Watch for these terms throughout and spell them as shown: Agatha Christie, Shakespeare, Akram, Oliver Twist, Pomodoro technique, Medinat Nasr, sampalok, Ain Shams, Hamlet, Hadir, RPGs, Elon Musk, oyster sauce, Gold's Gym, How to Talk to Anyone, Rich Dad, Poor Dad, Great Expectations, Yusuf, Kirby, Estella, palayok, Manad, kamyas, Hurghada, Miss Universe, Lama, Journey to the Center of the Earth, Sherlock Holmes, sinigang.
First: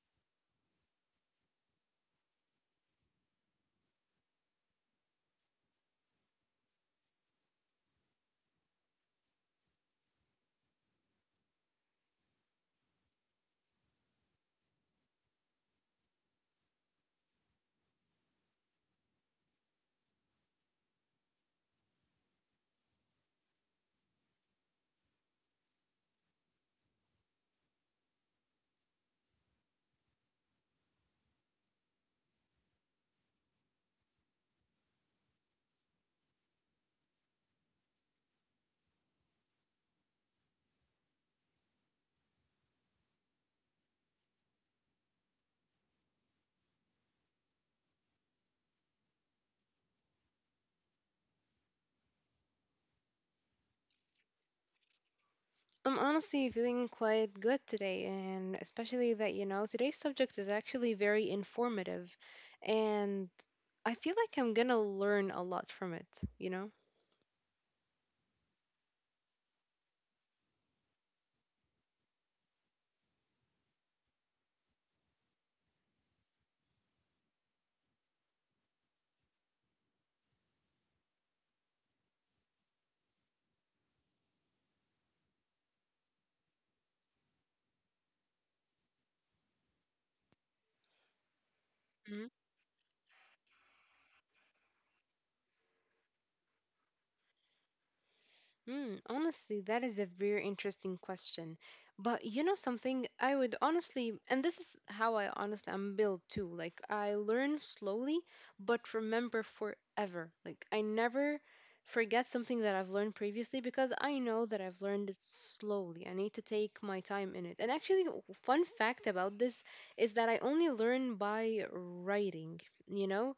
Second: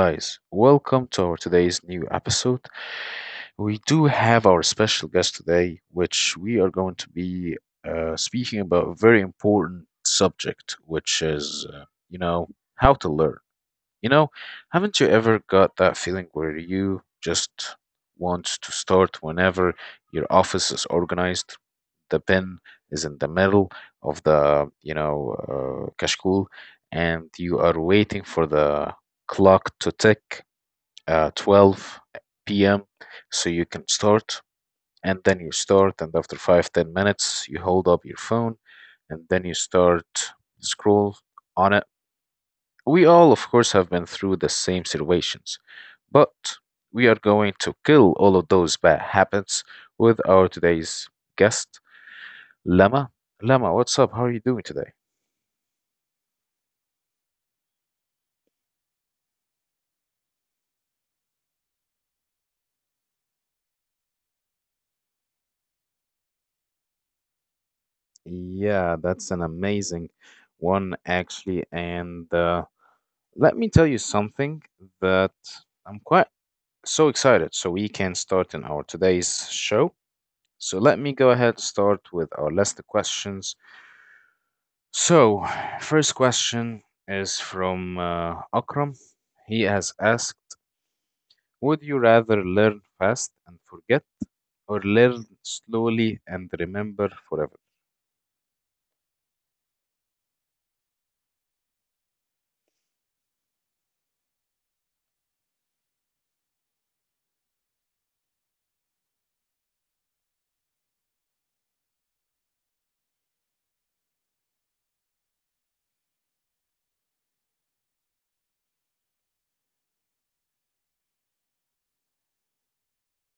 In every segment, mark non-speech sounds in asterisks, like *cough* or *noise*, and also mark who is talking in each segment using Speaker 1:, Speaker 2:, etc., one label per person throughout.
Speaker 1: guys, welcome to our today's new episode. We do have our special guest today, which we are going to be speaking about a very important subject, which is you know how to learn. You know, haven't you ever got that feeling where you just want to start whenever your office is organized? The pen is in the middle of the kashkul, and you are waiting for the clock to tick 12 p.m. so you can start. And then you start, and after 5, 10 minutes, you hold up your phone, and then you start scroll on it. We all, of course, have been through the same situations, but we are going to kill all of those bad habits with our today's guest, Lama. Lama, what's up? How are you doing today?
Speaker 2: I'm honestly feeling quite good today, and especially that, you know, today's subject is actually very informative, and I feel like I'm gonna learn a lot from it, you know?
Speaker 1: Yeah, that's an amazing one, actually. And Let me tell you something that I'm quite so excited so we can start in our today's show. So let me go ahead start with our list of questions. So, first question is from Akram. He has asked, "Would you rather learn fast and forget or learn slowly and remember forever?"
Speaker 2: Mm, honestly, that is a very interesting question. But you know something, I would honestly, and this is how I'm built too. Like I learn slowly, but remember forever. Like I never forget something that I've learned previously because I know that I've learned it slowly. I need to take my time in it. And actually, fun fact about this is that I only learn by writing, you know?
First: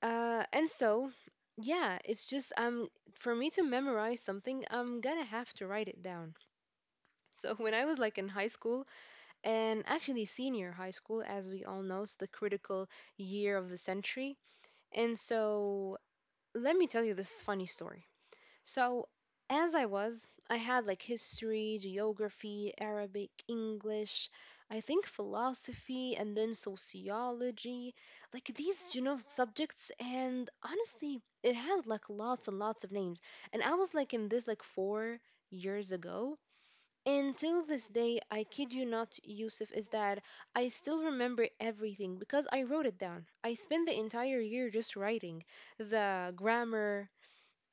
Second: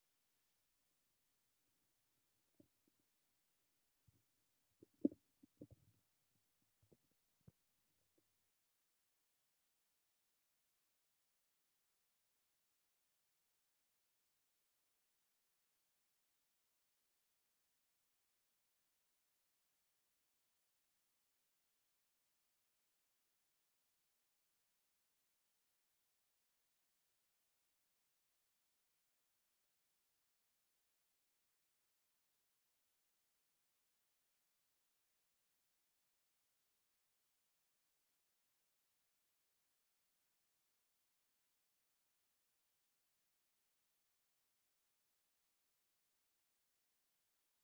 Speaker 2: Uh, and so, yeah, it's just for me to memorize something, I'm gonna have to write it down. *laughs* So when I was like in high school and actually senior high school, as we all know, it's the critical year of the century. And so let me tell you this funny story. So, I had like history, geography, Arabic, English, I think philosophy, and then sociology, like these, you know, subjects. And honestly, it had like lots and lots of names. And I was like in this like 4 years ago. Until this day, I kid you not, Yusuf, is that I still remember everything because I wrote it down. I spent the entire year just writing the grammar,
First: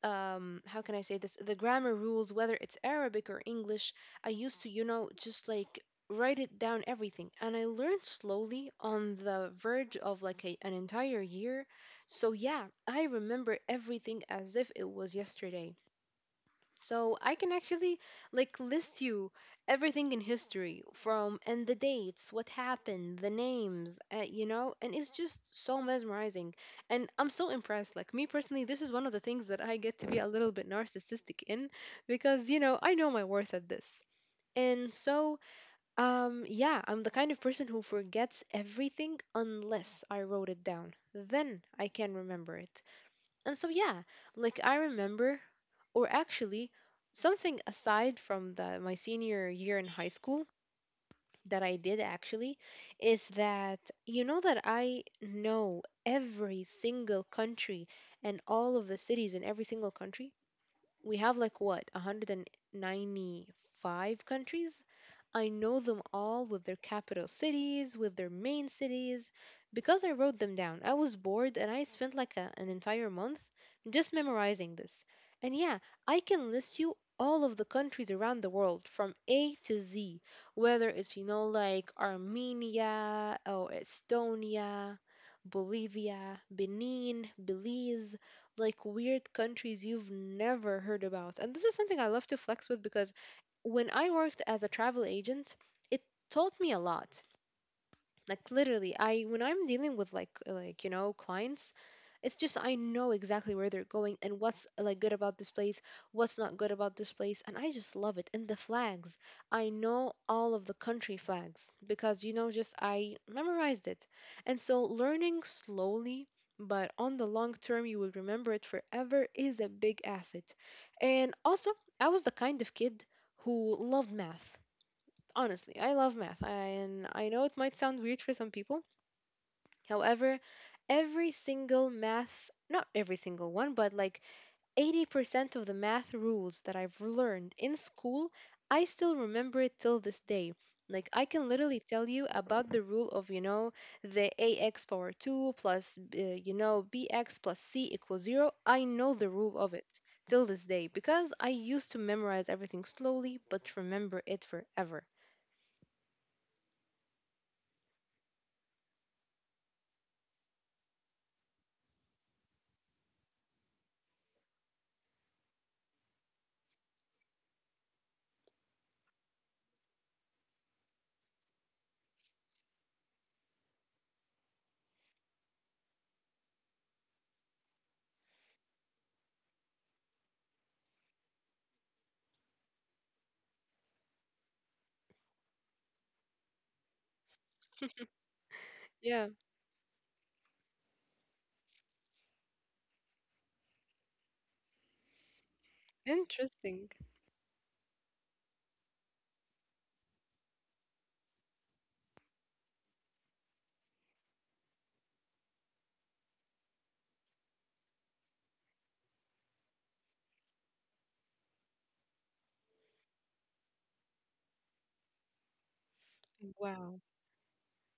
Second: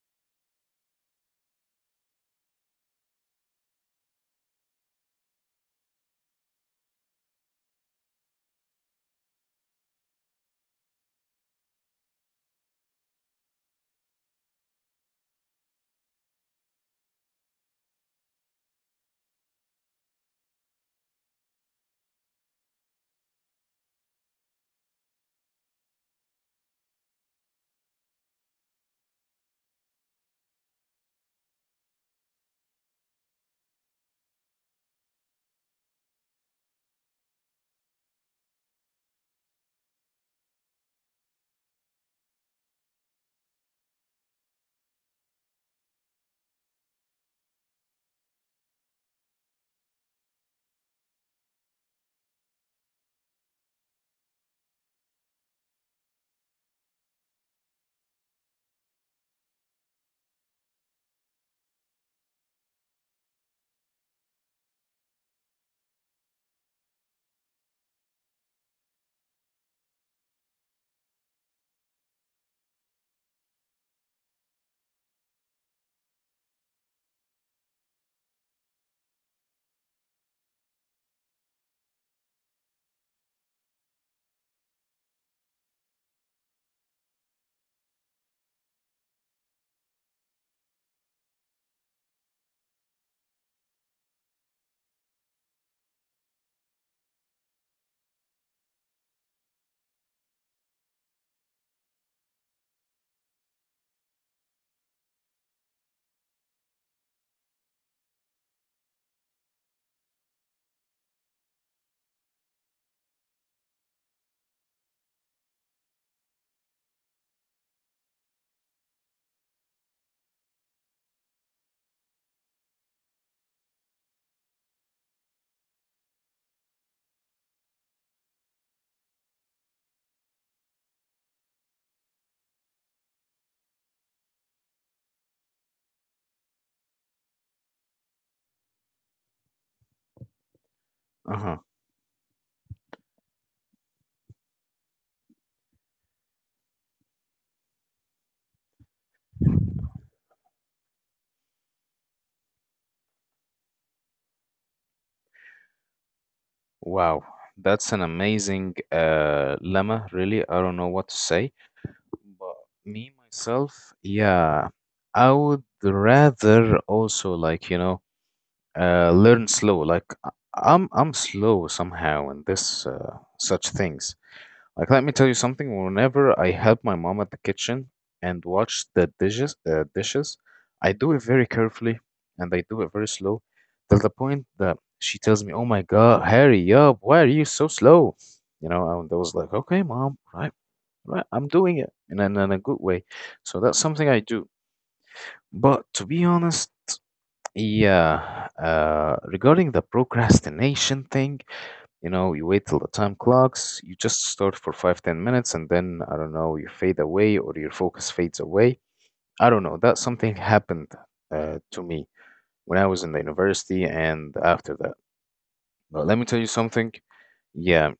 Speaker 2: how can I say this, the grammar rules, whether it's Arabic or English. I used to, you know, just like write it down everything, and I learned slowly on the verge of like an entire year. So yeah, I remember everything as if it was yesterday. So I can actually like list you everything in history from and the dates, what happened, the names, you know, and it's just so mesmerizing. And I'm so impressed. Like me personally, this is one of the things that I get to be a little bit narcissistic in because, you know, I know my worth at this. And so, yeah, I'm the kind of person who forgets everything unless I wrote it down. Then I can remember it. And so, yeah, like I remember, or actually something aside from the my senior year in high school that I did actually is that, you know, that I know every single country and all of the cities in every single country. We have like what, 195 countries? I know them all with their capital cities, with their main cities, because I wrote them down. I was bored and I spent like an entire month just memorizing this. And yeah, I can list you all of the countries around the world from A to Z, whether it's, you know, like Armenia or Estonia, Bolivia, Benin, Belize, like weird countries you've never heard about. And this is something I love to flex with because when I worked as a travel agent, it taught me a lot. Like literally, I when I'm dealing with like like, you know, clients, it's just I know exactly where they're going and what's like good about this place, what's not good about this place, and I just love it. And the flags, I know all of the country flags because, you know, just I memorized it. And so learning slowly but on the long term, you will remember it forever is a big asset. And also, I was the kind of kid who loved math. Honestly, I love math, and I know it might sound weird for some people. However, not every single one, but like 80% of the math rules that I've learned in school, I still remember it till this day. Like, I can
Speaker 1: Uh-huh.
Speaker 2: literally tell you about the rule of, you know, the ax power 2 plus, you know, bx plus c equals 0. I know the rule of it till this day because I used to memorize everything slowly but remember it forever.
Speaker 1: Wow. That's an amazing lemma, really. I don't know what to say. But me myself, yeah, I would rather also like, you know, learn slow. Like I'm slow somehow in this such things. Like let me tell you something. Whenever I help my mom at the kitchen and watch the dishes, dishes, I do it very carefully and I do it very slow, till the point that she tells me, "Oh my God, hurry up! Why are you so slow?" You know, and I was like, "Okay, mom, right." Right? I'm doing it in a good way. So that's something I do. But to be honest,
Speaker 2: Interesting.
Speaker 1: yeah, regarding the procrastination thing, you know, you wait till the time clocks, you just start for 5, 10 minutes, and then, I don't know, you fade away or your focus fades away. I don't know. That something happened to me when I was in the university and after that. But let me tell you something.
Speaker 2: Wow.
Speaker 1: Yeah,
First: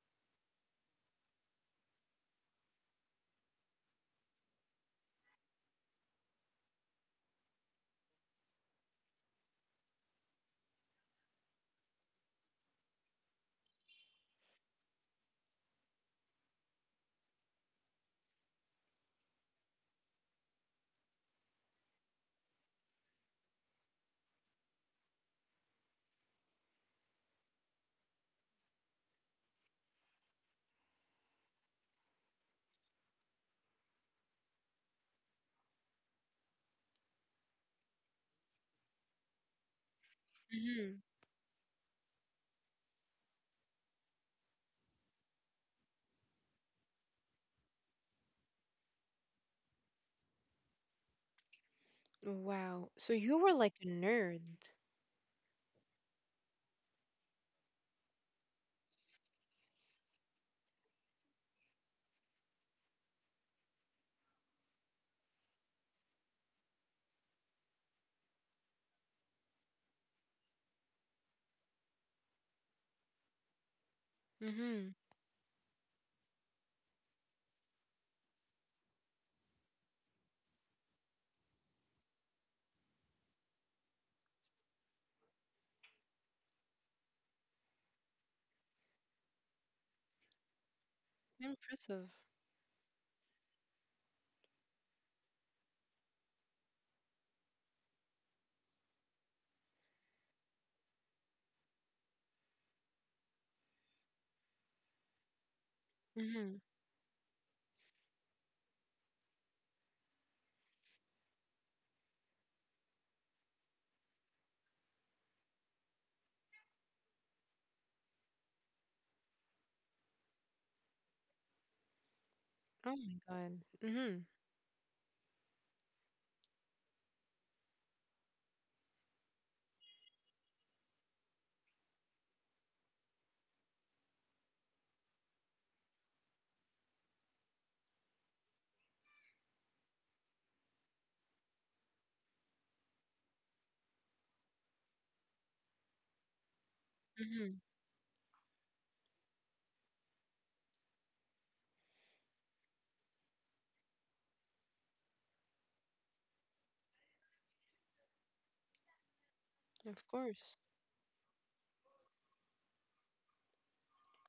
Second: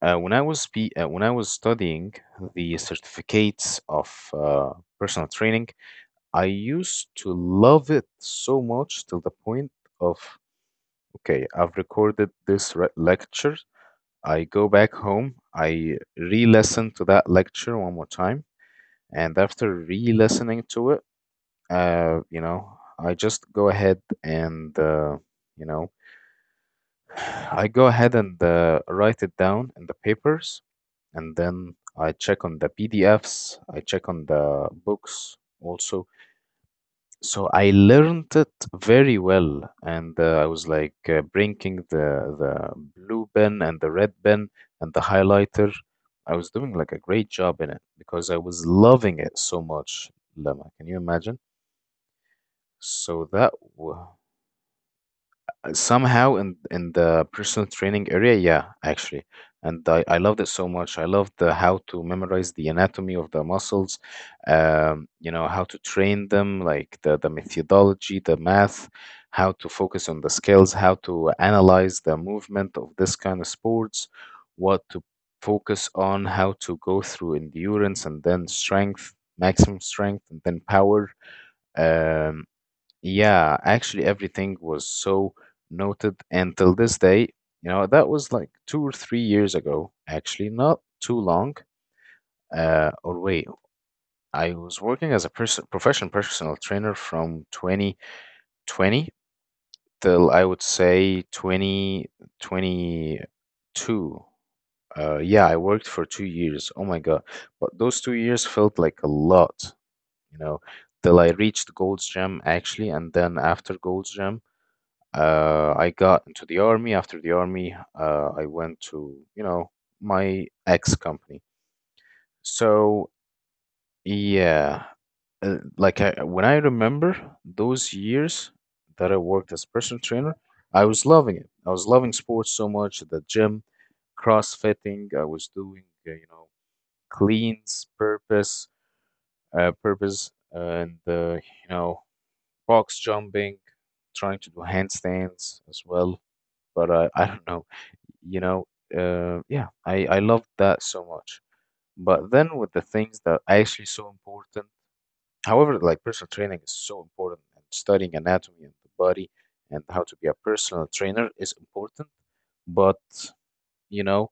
Speaker 1: when I was when I was studying the certificates of personal training, I used to love it so much till the point of, okay, I've recorded this lecture. I go back home, I re-listen to that lecture one more time, and after re-listening to it, uh, you know, I just go ahead and, you know, *sighs* I go ahead and write it down in the papers, and then I check on the PDFs, I check on the books also. So I learned it very well, and I was like
Speaker 2: Hmm.
Speaker 1: bringing the blue pen and the red pen and the highlighter. I was doing like a great job in it because I was loving it so much, Lama. Can you imagine?
Speaker 2: Wow. So
Speaker 1: So
Speaker 2: you
Speaker 1: that
Speaker 2: were like a
Speaker 1: w
Speaker 2: nerd.
Speaker 1: somehow in the personal training area, yeah, actually. And I loved it so much. I loved how to memorize the anatomy of the muscles. You know, how to train them, like the methodology, the math, how to focus on the skills, how to analyze the movement of this kind of sports, what
Speaker 2: Hmm.
Speaker 1: to focus on, how to go through endurance and then strength, maximum strength, and then power. Um, yeah, actually, everything was so noted until this day. You know, that was like 2 or 3 years ago, actually, not too long.
Speaker 2: Impressive.
Speaker 1: Or wait, I was working as a person, professional personal trainer from 2020 till I would say 2022. Yeah, I worked for two
Speaker 2: Hmm.
Speaker 1: years. Oh my God. But those 2 years felt like a lot, you know, till I reached Gold's Gym, actually, and then after Gold's Gym. I got into the army. After the army, I went to, you know, my ex company.
Speaker 2: Oh
Speaker 1: So,
Speaker 2: my God. Hmm.
Speaker 1: yeah, when I remember those years that I worked as personal trainer, I was loving it. I was loving sports so much, the gym, crossfitting. I was doing, cleans, purpose, purpose, and, box jumping, trying to do handstands as well. But I don't
Speaker 2: Hmm.
Speaker 1: know, you know, I loved that so much. But then with the things that are actually so important, however, like personal training is so important and studying anatomy and the body and how
Speaker 2: Of
Speaker 1: to be a
Speaker 2: course.
Speaker 1: personal trainer is important. But, you know,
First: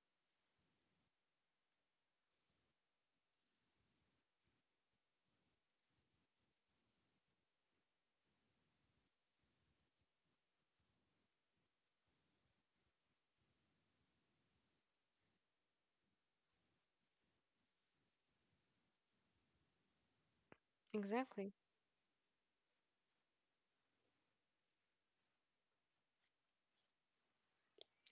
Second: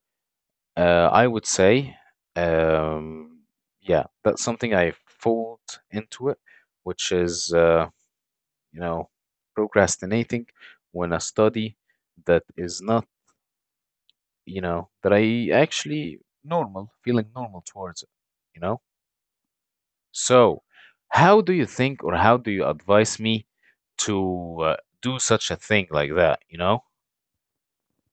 Speaker 1: I would say, um, yeah, that's something I fold into it, which is, you know, procrastinating when a study that is not you know, that I actually normal, feeling normal towards it, you know? So, how do
Speaker 2: Exactly.
Speaker 1: you think or how do you advise me to do such a thing like that, you know?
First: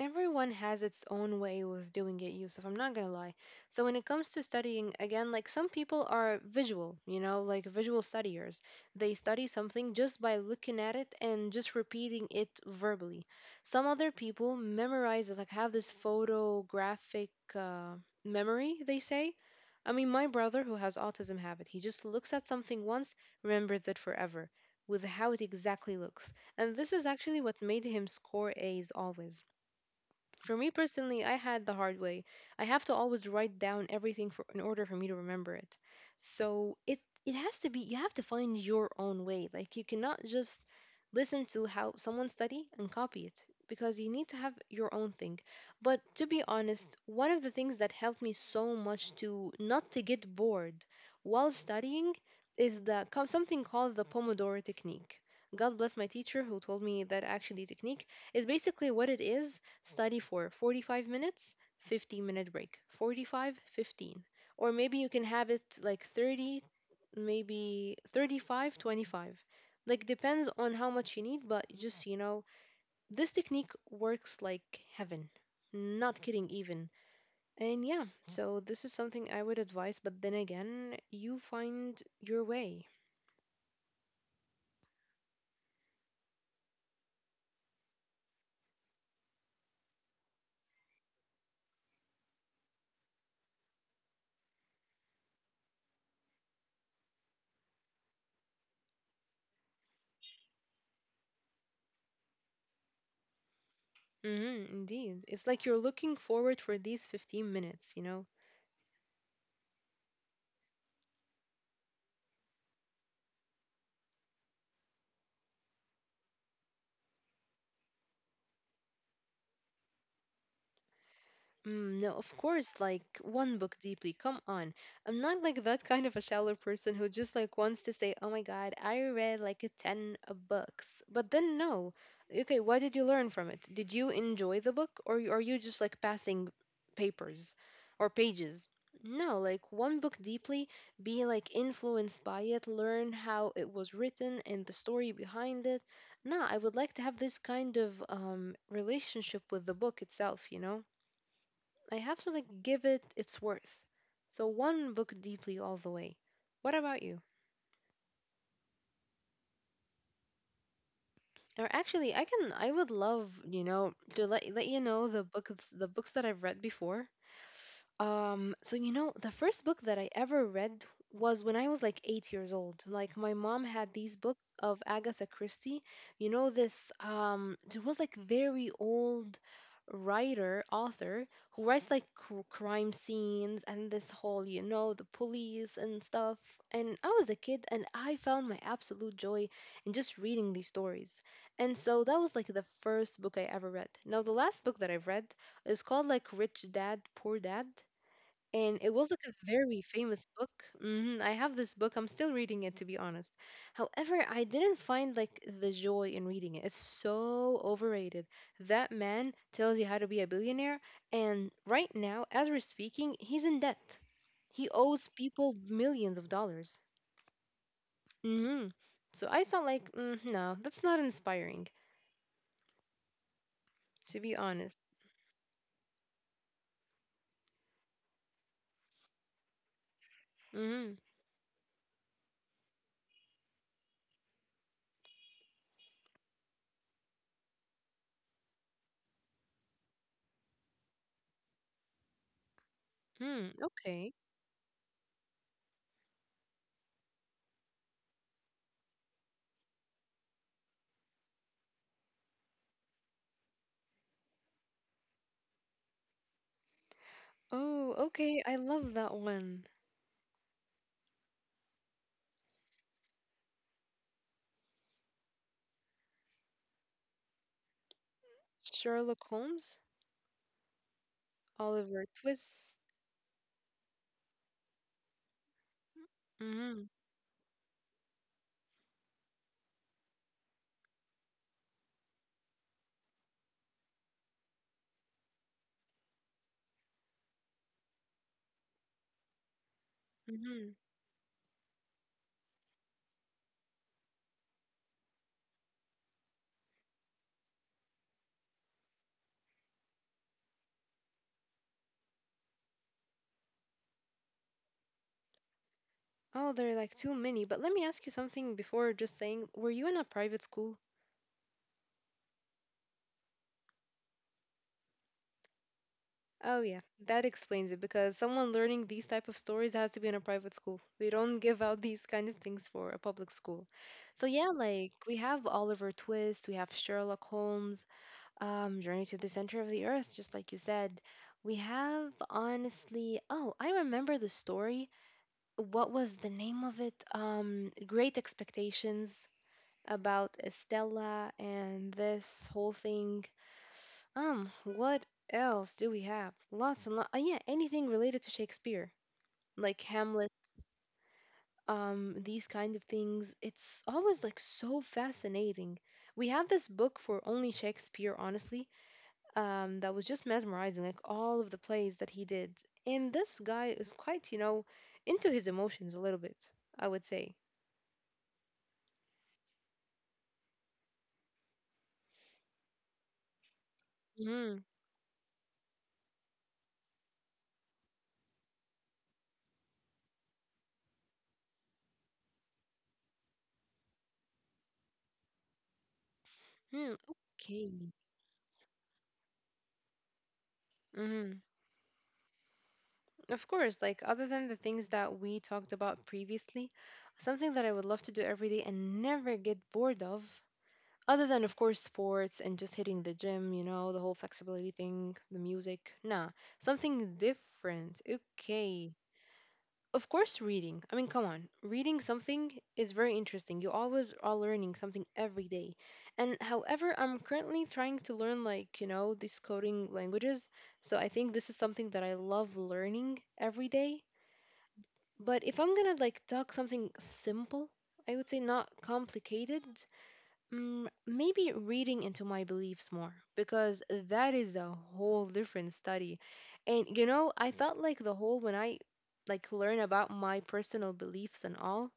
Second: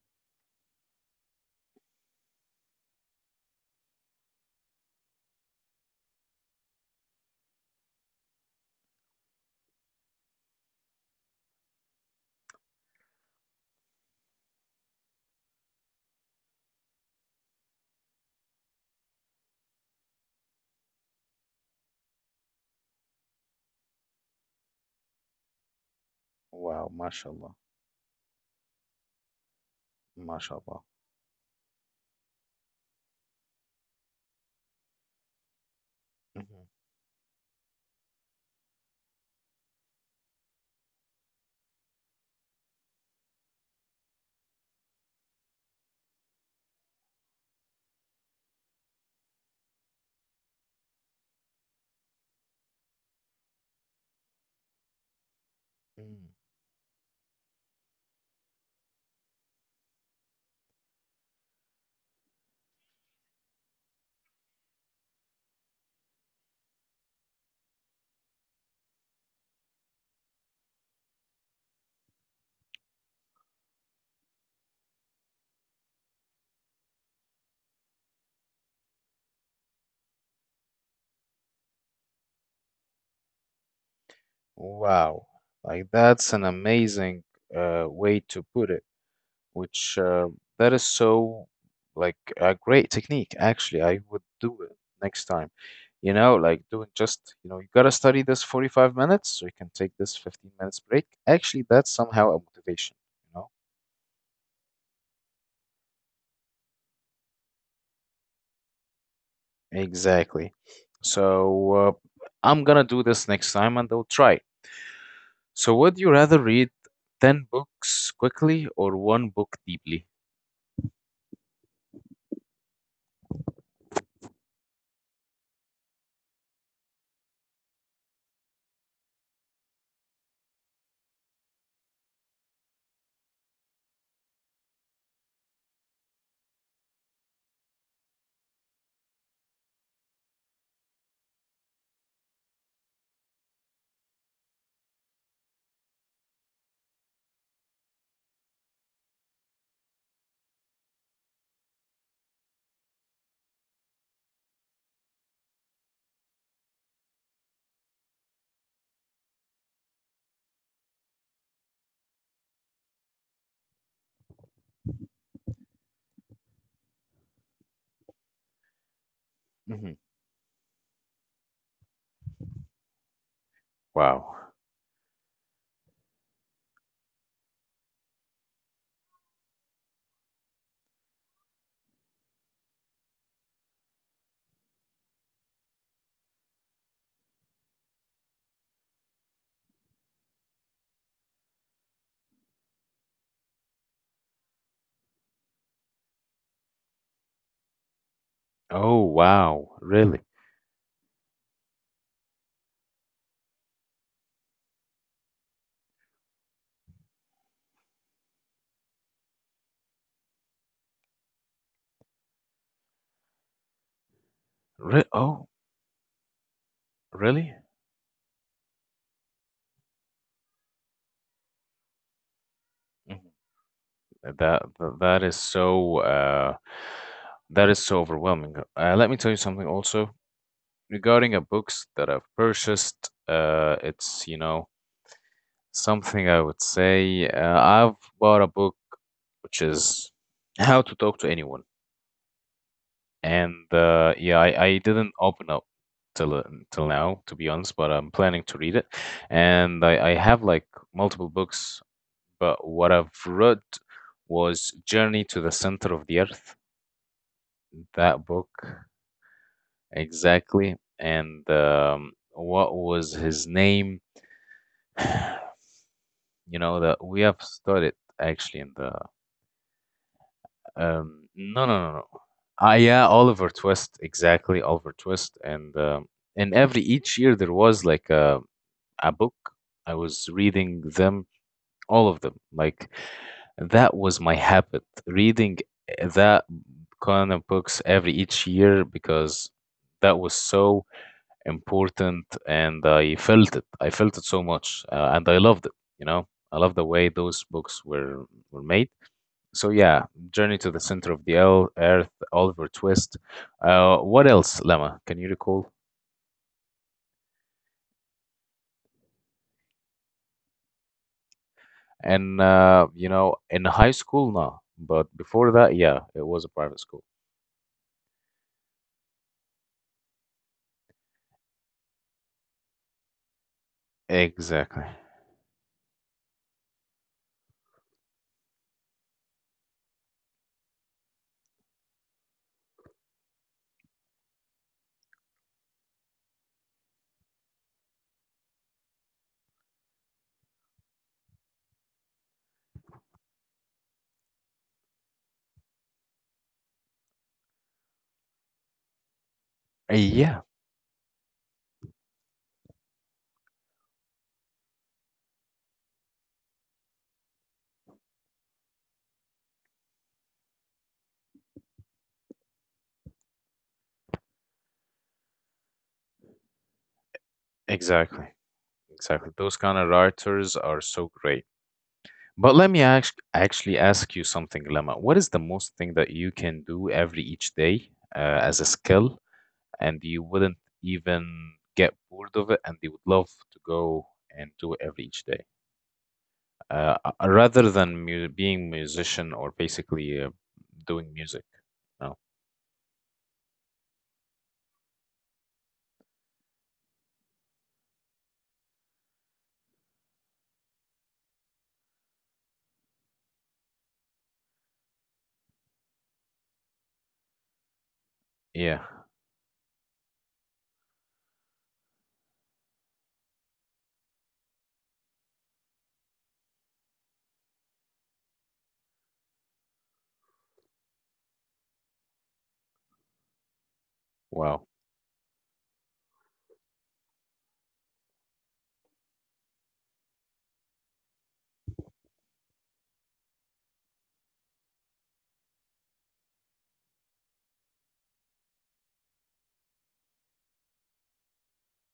Speaker 2: Everyone has its own way with doing it, Yusuf, I'm not gonna lie. So when it comes to studying, again, like some people are visual, you know, like visual studiers. They study something just by looking at it and just repeating it verbally. Some other people memorize it, like have this photographic memory, they say. I mean, my brother who has autism have it. He just looks at something once, remembers it forever with how it exactly looks. And
Speaker 1: Wow,
Speaker 2: this is actually
Speaker 1: mashallah,
Speaker 2: what made him score A's always. For me
Speaker 1: mashallah.
Speaker 2: personally, I had the hard way. I have to always write down everything for, in order for me to remember it.
Speaker 1: Mhm,
Speaker 2: So it has to be, you have to find your own way. Like you cannot just listen to how someone study and copy it because you need to have your own thing. But to be honest, one of the things that helped me so much to not to get bored while studying is the something called the Pomodoro technique. God bless my
Speaker 1: mhm.
Speaker 2: teacher who told me that actually. Technique is basically what it is. Study for 45 minutes, 15-minute break. 45, 15. Or maybe you can have it like 30, maybe 35, 25. Like depends on how much you need, but just, you know, this technique works like heaven. Not kidding even. And yeah, so this is something I would advise, but then again, you find your way.
Speaker 1: Wow, like that's an amazing way to put it, which that is so like a great technique. Actually, I would do it next time. You know, like doing just, you know, you gotta study this 45 minutes so you can take this 15 minutes break. Actually, that's somehow a motivation, you know?
Speaker 2: Hmm, indeed. It's like you're looking forward for these 15 minutes, you know?
Speaker 1: Exactly. So I'm gonna do this next time and I'll try. It. So would you rather read 10 books quickly or one book deeply?
Speaker 2: Mm, no, of course, like one book deeply. Come on. I'm not like that kind of a shallow person who just like wants to say, "Oh my God, I read like a 10 of books." But then no. Okay, what did you learn from it? Did you enjoy the book, or are you just like passing papers or pages? No, like one book deeply, be like influenced by it, learn how it was written and the story behind it. No, I would like to have this kind of relationship with the book itself, you know? I have to like give it its worth. So one book deeply all the way. What about you? Or actually, I would love, you know, to let you know the books that I've read before. So, you know, the first book
Speaker 1: Hmm.
Speaker 2: that I ever read was when I was like 8 years old. Like my mom had these books
Speaker 1: Wow.
Speaker 2: of Agatha Christie. You know, this there was like very old writer, author who writes like crime scenes and this whole, you know, the police and stuff. And I was a kid and I found my absolute joy in just reading these stories. And so that was like the first book I ever read. Now, the last book that I've read is called like Rich Dad, Poor Dad, and it
Speaker 1: Oh
Speaker 2: was like a
Speaker 1: wow,
Speaker 2: very
Speaker 1: really?
Speaker 2: famous book. Hmm. I have this book. I'm still reading it, to be honest. However, I didn't find like the joy in reading it. It's so overrated. That man tells you how to be a billionaire, and right now, as we're speaking, he's in debt. He
Speaker 1: Re
Speaker 2: owes
Speaker 1: oh,
Speaker 2: people millions of dollars.
Speaker 1: really?
Speaker 2: Hmm. So I thought, like, mm, no, that's not inspiring,
Speaker 1: Mhm.
Speaker 2: to be
Speaker 1: That that
Speaker 2: honest.
Speaker 1: that is so overwhelming. Let me tell you something also
Speaker 2: Hmm.
Speaker 1: regarding a books that I've purchased. It's, you know, something I would say I've bought a book which is How to Talk to Anyone.
Speaker 2: Hmm.
Speaker 1: And
Speaker 2: Okay.
Speaker 1: yeah, I didn't open up till uh, till now, to be honest, but I'm planning to read it. And I have like multiple books. But what I've read was Journey to the Center of the Earth,
Speaker 2: Oh,
Speaker 1: that
Speaker 2: okay.
Speaker 1: book
Speaker 2: I love that one.
Speaker 1: exactly. And what was his name? You know, that we have studied actually in the.
Speaker 2: Sherlock Holmes,
Speaker 1: No, no, no,
Speaker 2: Oliver
Speaker 1: no.
Speaker 2: Twist.
Speaker 1: Ah, yeah, Oliver Twist, exactly, Oliver Twist. And every
Speaker 2: Mhm.
Speaker 1: each year there was like a book. I was reading them all of them. Like that was my habit, reading that kind of books every each year because that was
Speaker 2: Mhm.
Speaker 1: so important and I felt it. I felt it so much and I loved it, you know. I love the way those books were made. So yeah, Journey to the Center of the Earth, Oliver Twist. What else, Lama? Can you recall?
Speaker 2: Oh, there are like too many. But let me ask you something before just saying, were you in a private school?
Speaker 1: And you know, in high school, no, but before that, yeah, it was a
Speaker 2: Oh yeah,
Speaker 1: private school.
Speaker 2: that explains it because someone learning these type of stories has to be in a private school. They don't give out these kind of things for a public school. So yeah,
Speaker 1: Exactly.
Speaker 2: like we have Oliver Twist, we have Sherlock Holmes, Journey to the Center of the Earth, just like you said. We have honestly, oh, I remember the story. What was the name of it? Great Expectations. About Estella and this whole thing. What else do we have? Lots and lots. Yeah, anything related to Shakespeare, like Hamlet,
Speaker 1: Yeah,
Speaker 2: these kind of things. It's always like so fascinating. We have this book for only Shakespeare, honestly, that was just mesmerizing, like all of the plays that he did. And this guy is quite, you know, into his emotions a little bit, I would say.
Speaker 1: exactly. Exactly. Those kind of writers are so great. But let me ask, actually ask you
Speaker 2: Mm-hmm.
Speaker 1: something, Lama. What is the most thing that you can do every each day as a skill, and you wouldn't even get bored of it, and you would love to go and do it every each day, rather
Speaker 2: Okay.
Speaker 1: than mu being musician or basically doing
Speaker 2: Hmm.
Speaker 1: music? No.
Speaker 2: Of course, like other than the things that we talked about previously, something that I would love to do every day and never get bored of, other than, of course, sports and just hitting the gym, you know, the whole flexibility thing, the music. Nah, something different.
Speaker 1: Yeah.
Speaker 2: Okay. Of course, reading. I mean, come on. Reading something is very interesting. You always are learning something every day. And however, I'm currently trying to learn, like, you know, these coding languages. So I think this is something that I love learning every day,
Speaker 1: Wow.
Speaker 2: but if I'm gonna like talk something simple, I would say not complicated. Maybe reading into my beliefs more because that is a whole different study. And you know, I thought like the whole when I like learn about my personal beliefs and all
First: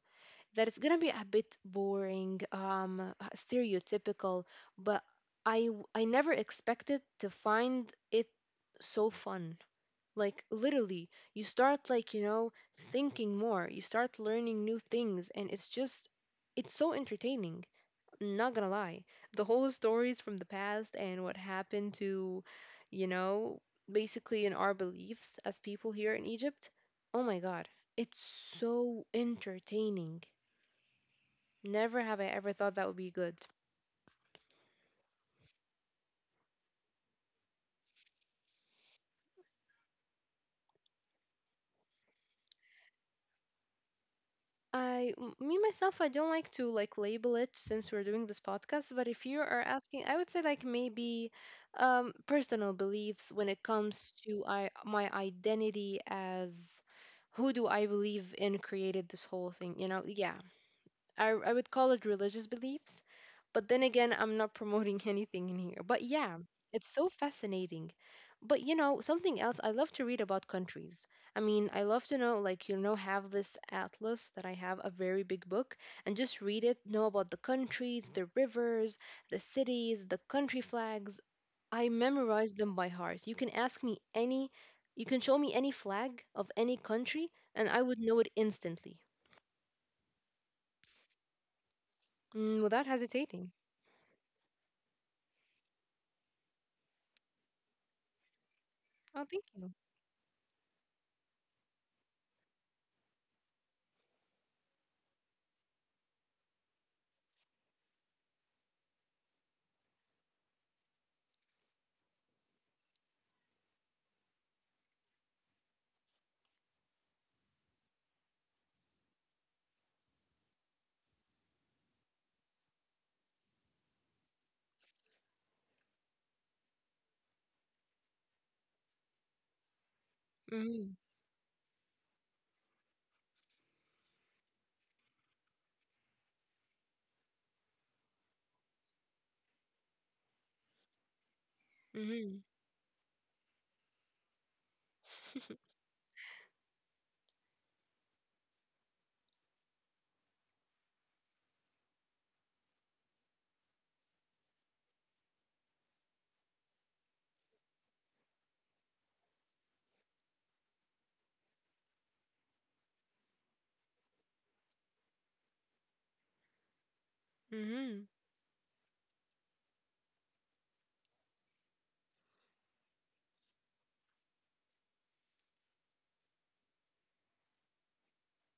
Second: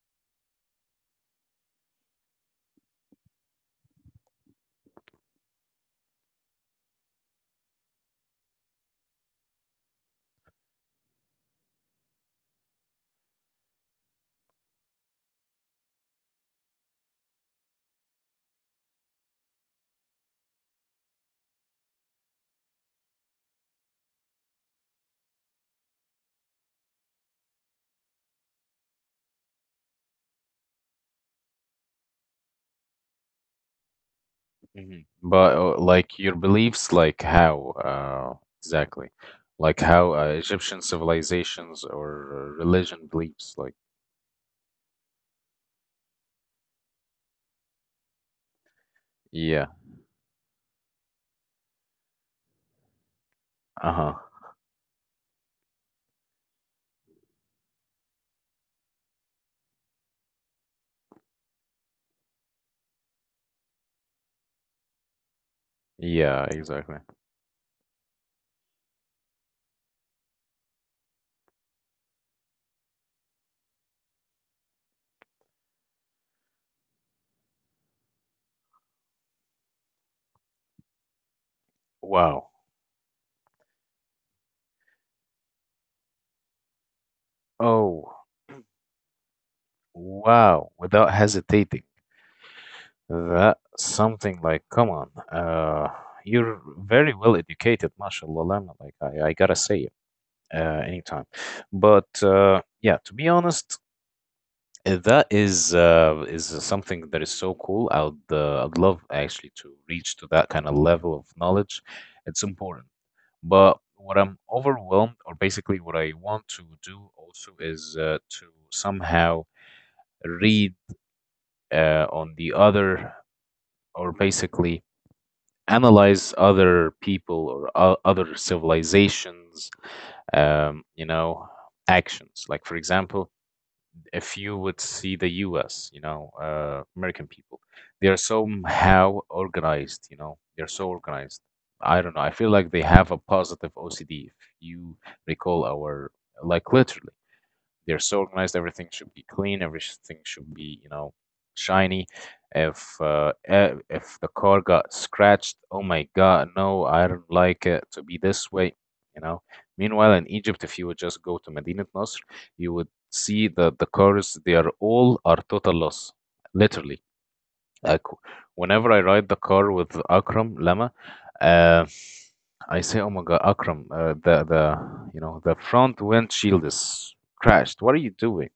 Speaker 2: that it's gonna be a bit boring, stereotypical, but I never expected to find it so fun. Like, literally you start, like, you know, thinking more, you start learning new things, and it's so entertaining, not gonna lie. The whole stories from the past and what happened to, you know, basically in our beliefs as people here in Egypt. Oh my God, it's so entertaining. Never have I ever thought that would be good.
Speaker 1: Mhm. But like your beliefs, like how exactly, like how Egyptian civilizations or religion beliefs, like
Speaker 2: Me myself, I don't like to like label it since we're doing this podcast, but if you are
Speaker 1: yeah,
Speaker 2: asking, I would say like maybe personal beliefs when it comes
Speaker 1: uh-huh,
Speaker 2: to I my identity as who do I believe in created this whole thing, you know? Yeah, I would call it religious beliefs. But then again, I'm not promoting *laughs* anything in here. But yeah,
Speaker 1: yeah,
Speaker 2: it's
Speaker 1: exactly.
Speaker 2: so fascinating. But you know, something else, I love to read about countries. I mean, I love to know, like, you know, have this atlas that I have, a very big book, and just read it, know about the countries, the rivers, the cities, the country flags. I
Speaker 1: Wow.
Speaker 2: memorize them by heart. You can ask me any, you can show me any flag of any country, and I would know
Speaker 1: Oh,
Speaker 2: it instantly.
Speaker 1: wow. Without hesitating.
Speaker 2: Without hesitating.
Speaker 1: That something like, come on, you're very well educated, mashallah, Lama, like
Speaker 2: Oh,
Speaker 1: I
Speaker 2: thank
Speaker 1: gotta
Speaker 2: you.
Speaker 1: say it, anytime. But yeah, to be honest, that is something that is so cool. I'd love actually to reach to that kind of level of knowledge. It's important. But what I'm overwhelmed, or basically what I want to do also is to somehow read on the other, or basically analyze other people or other civilizations,
Speaker 2: Mhm.
Speaker 1: you know, actions. Like, for example, if you would see the US, you know, American people, they are somehow organized, you know, they're so organized. I don't know. I
Speaker 2: Mhm.
Speaker 1: feel like they have a positive OCD. If you recall our, like, literally they're so organized. Everything should be clean. Everything should be, you know, shiny. If if the car got scratched, oh my God, no, I don't like it to be this way. You know. Meanwhile, in Egypt, if you would just go to Medinat Nasr, you would see that the cars they are all are total loss, literally.
Speaker 2: Mhm.
Speaker 1: Uh,
Speaker 2: Mhm.
Speaker 1: qu- Whenever I ride the car with Akram Lama, uh, I say, "Oh my God, Akram, the you know, the front windshield is crashed. What are you doing?"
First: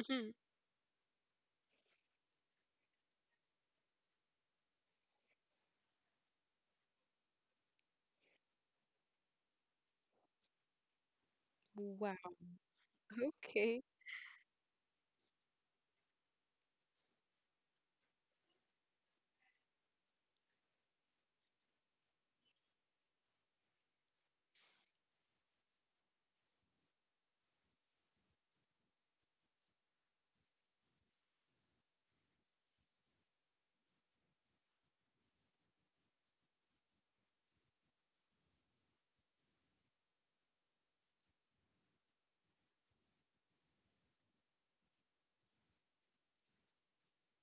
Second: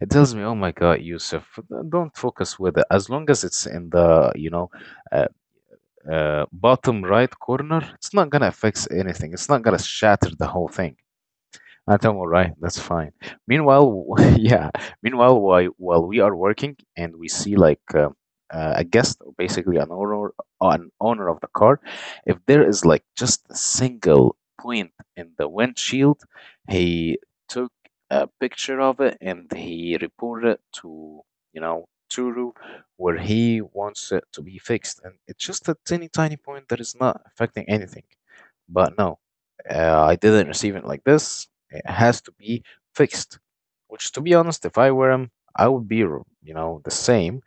Speaker 1: It tells me, "Oh my God, Yusuf, don't focus with it. As long as it's in the you know uh, bottom right corner, it's not gonna fix anything. It's not gonna shatter the whole thing." I tell
Speaker 2: Wow.
Speaker 1: all right, that's fine.
Speaker 2: Okay.
Speaker 1: Meanwhile, *laughs* yeah. Meanwhile, while we are working and we see like a guest or basically an owner of the car, if there is like just a single point in the windshield, he took a picture of it and he reported it to you know Turu, where he wants it to be fixed. And it's just a teeny tiny point that is not affecting anything. But no, I didn't receive it like this. It has to be fixed. Which, to be honest, if I were him, I would be, the same.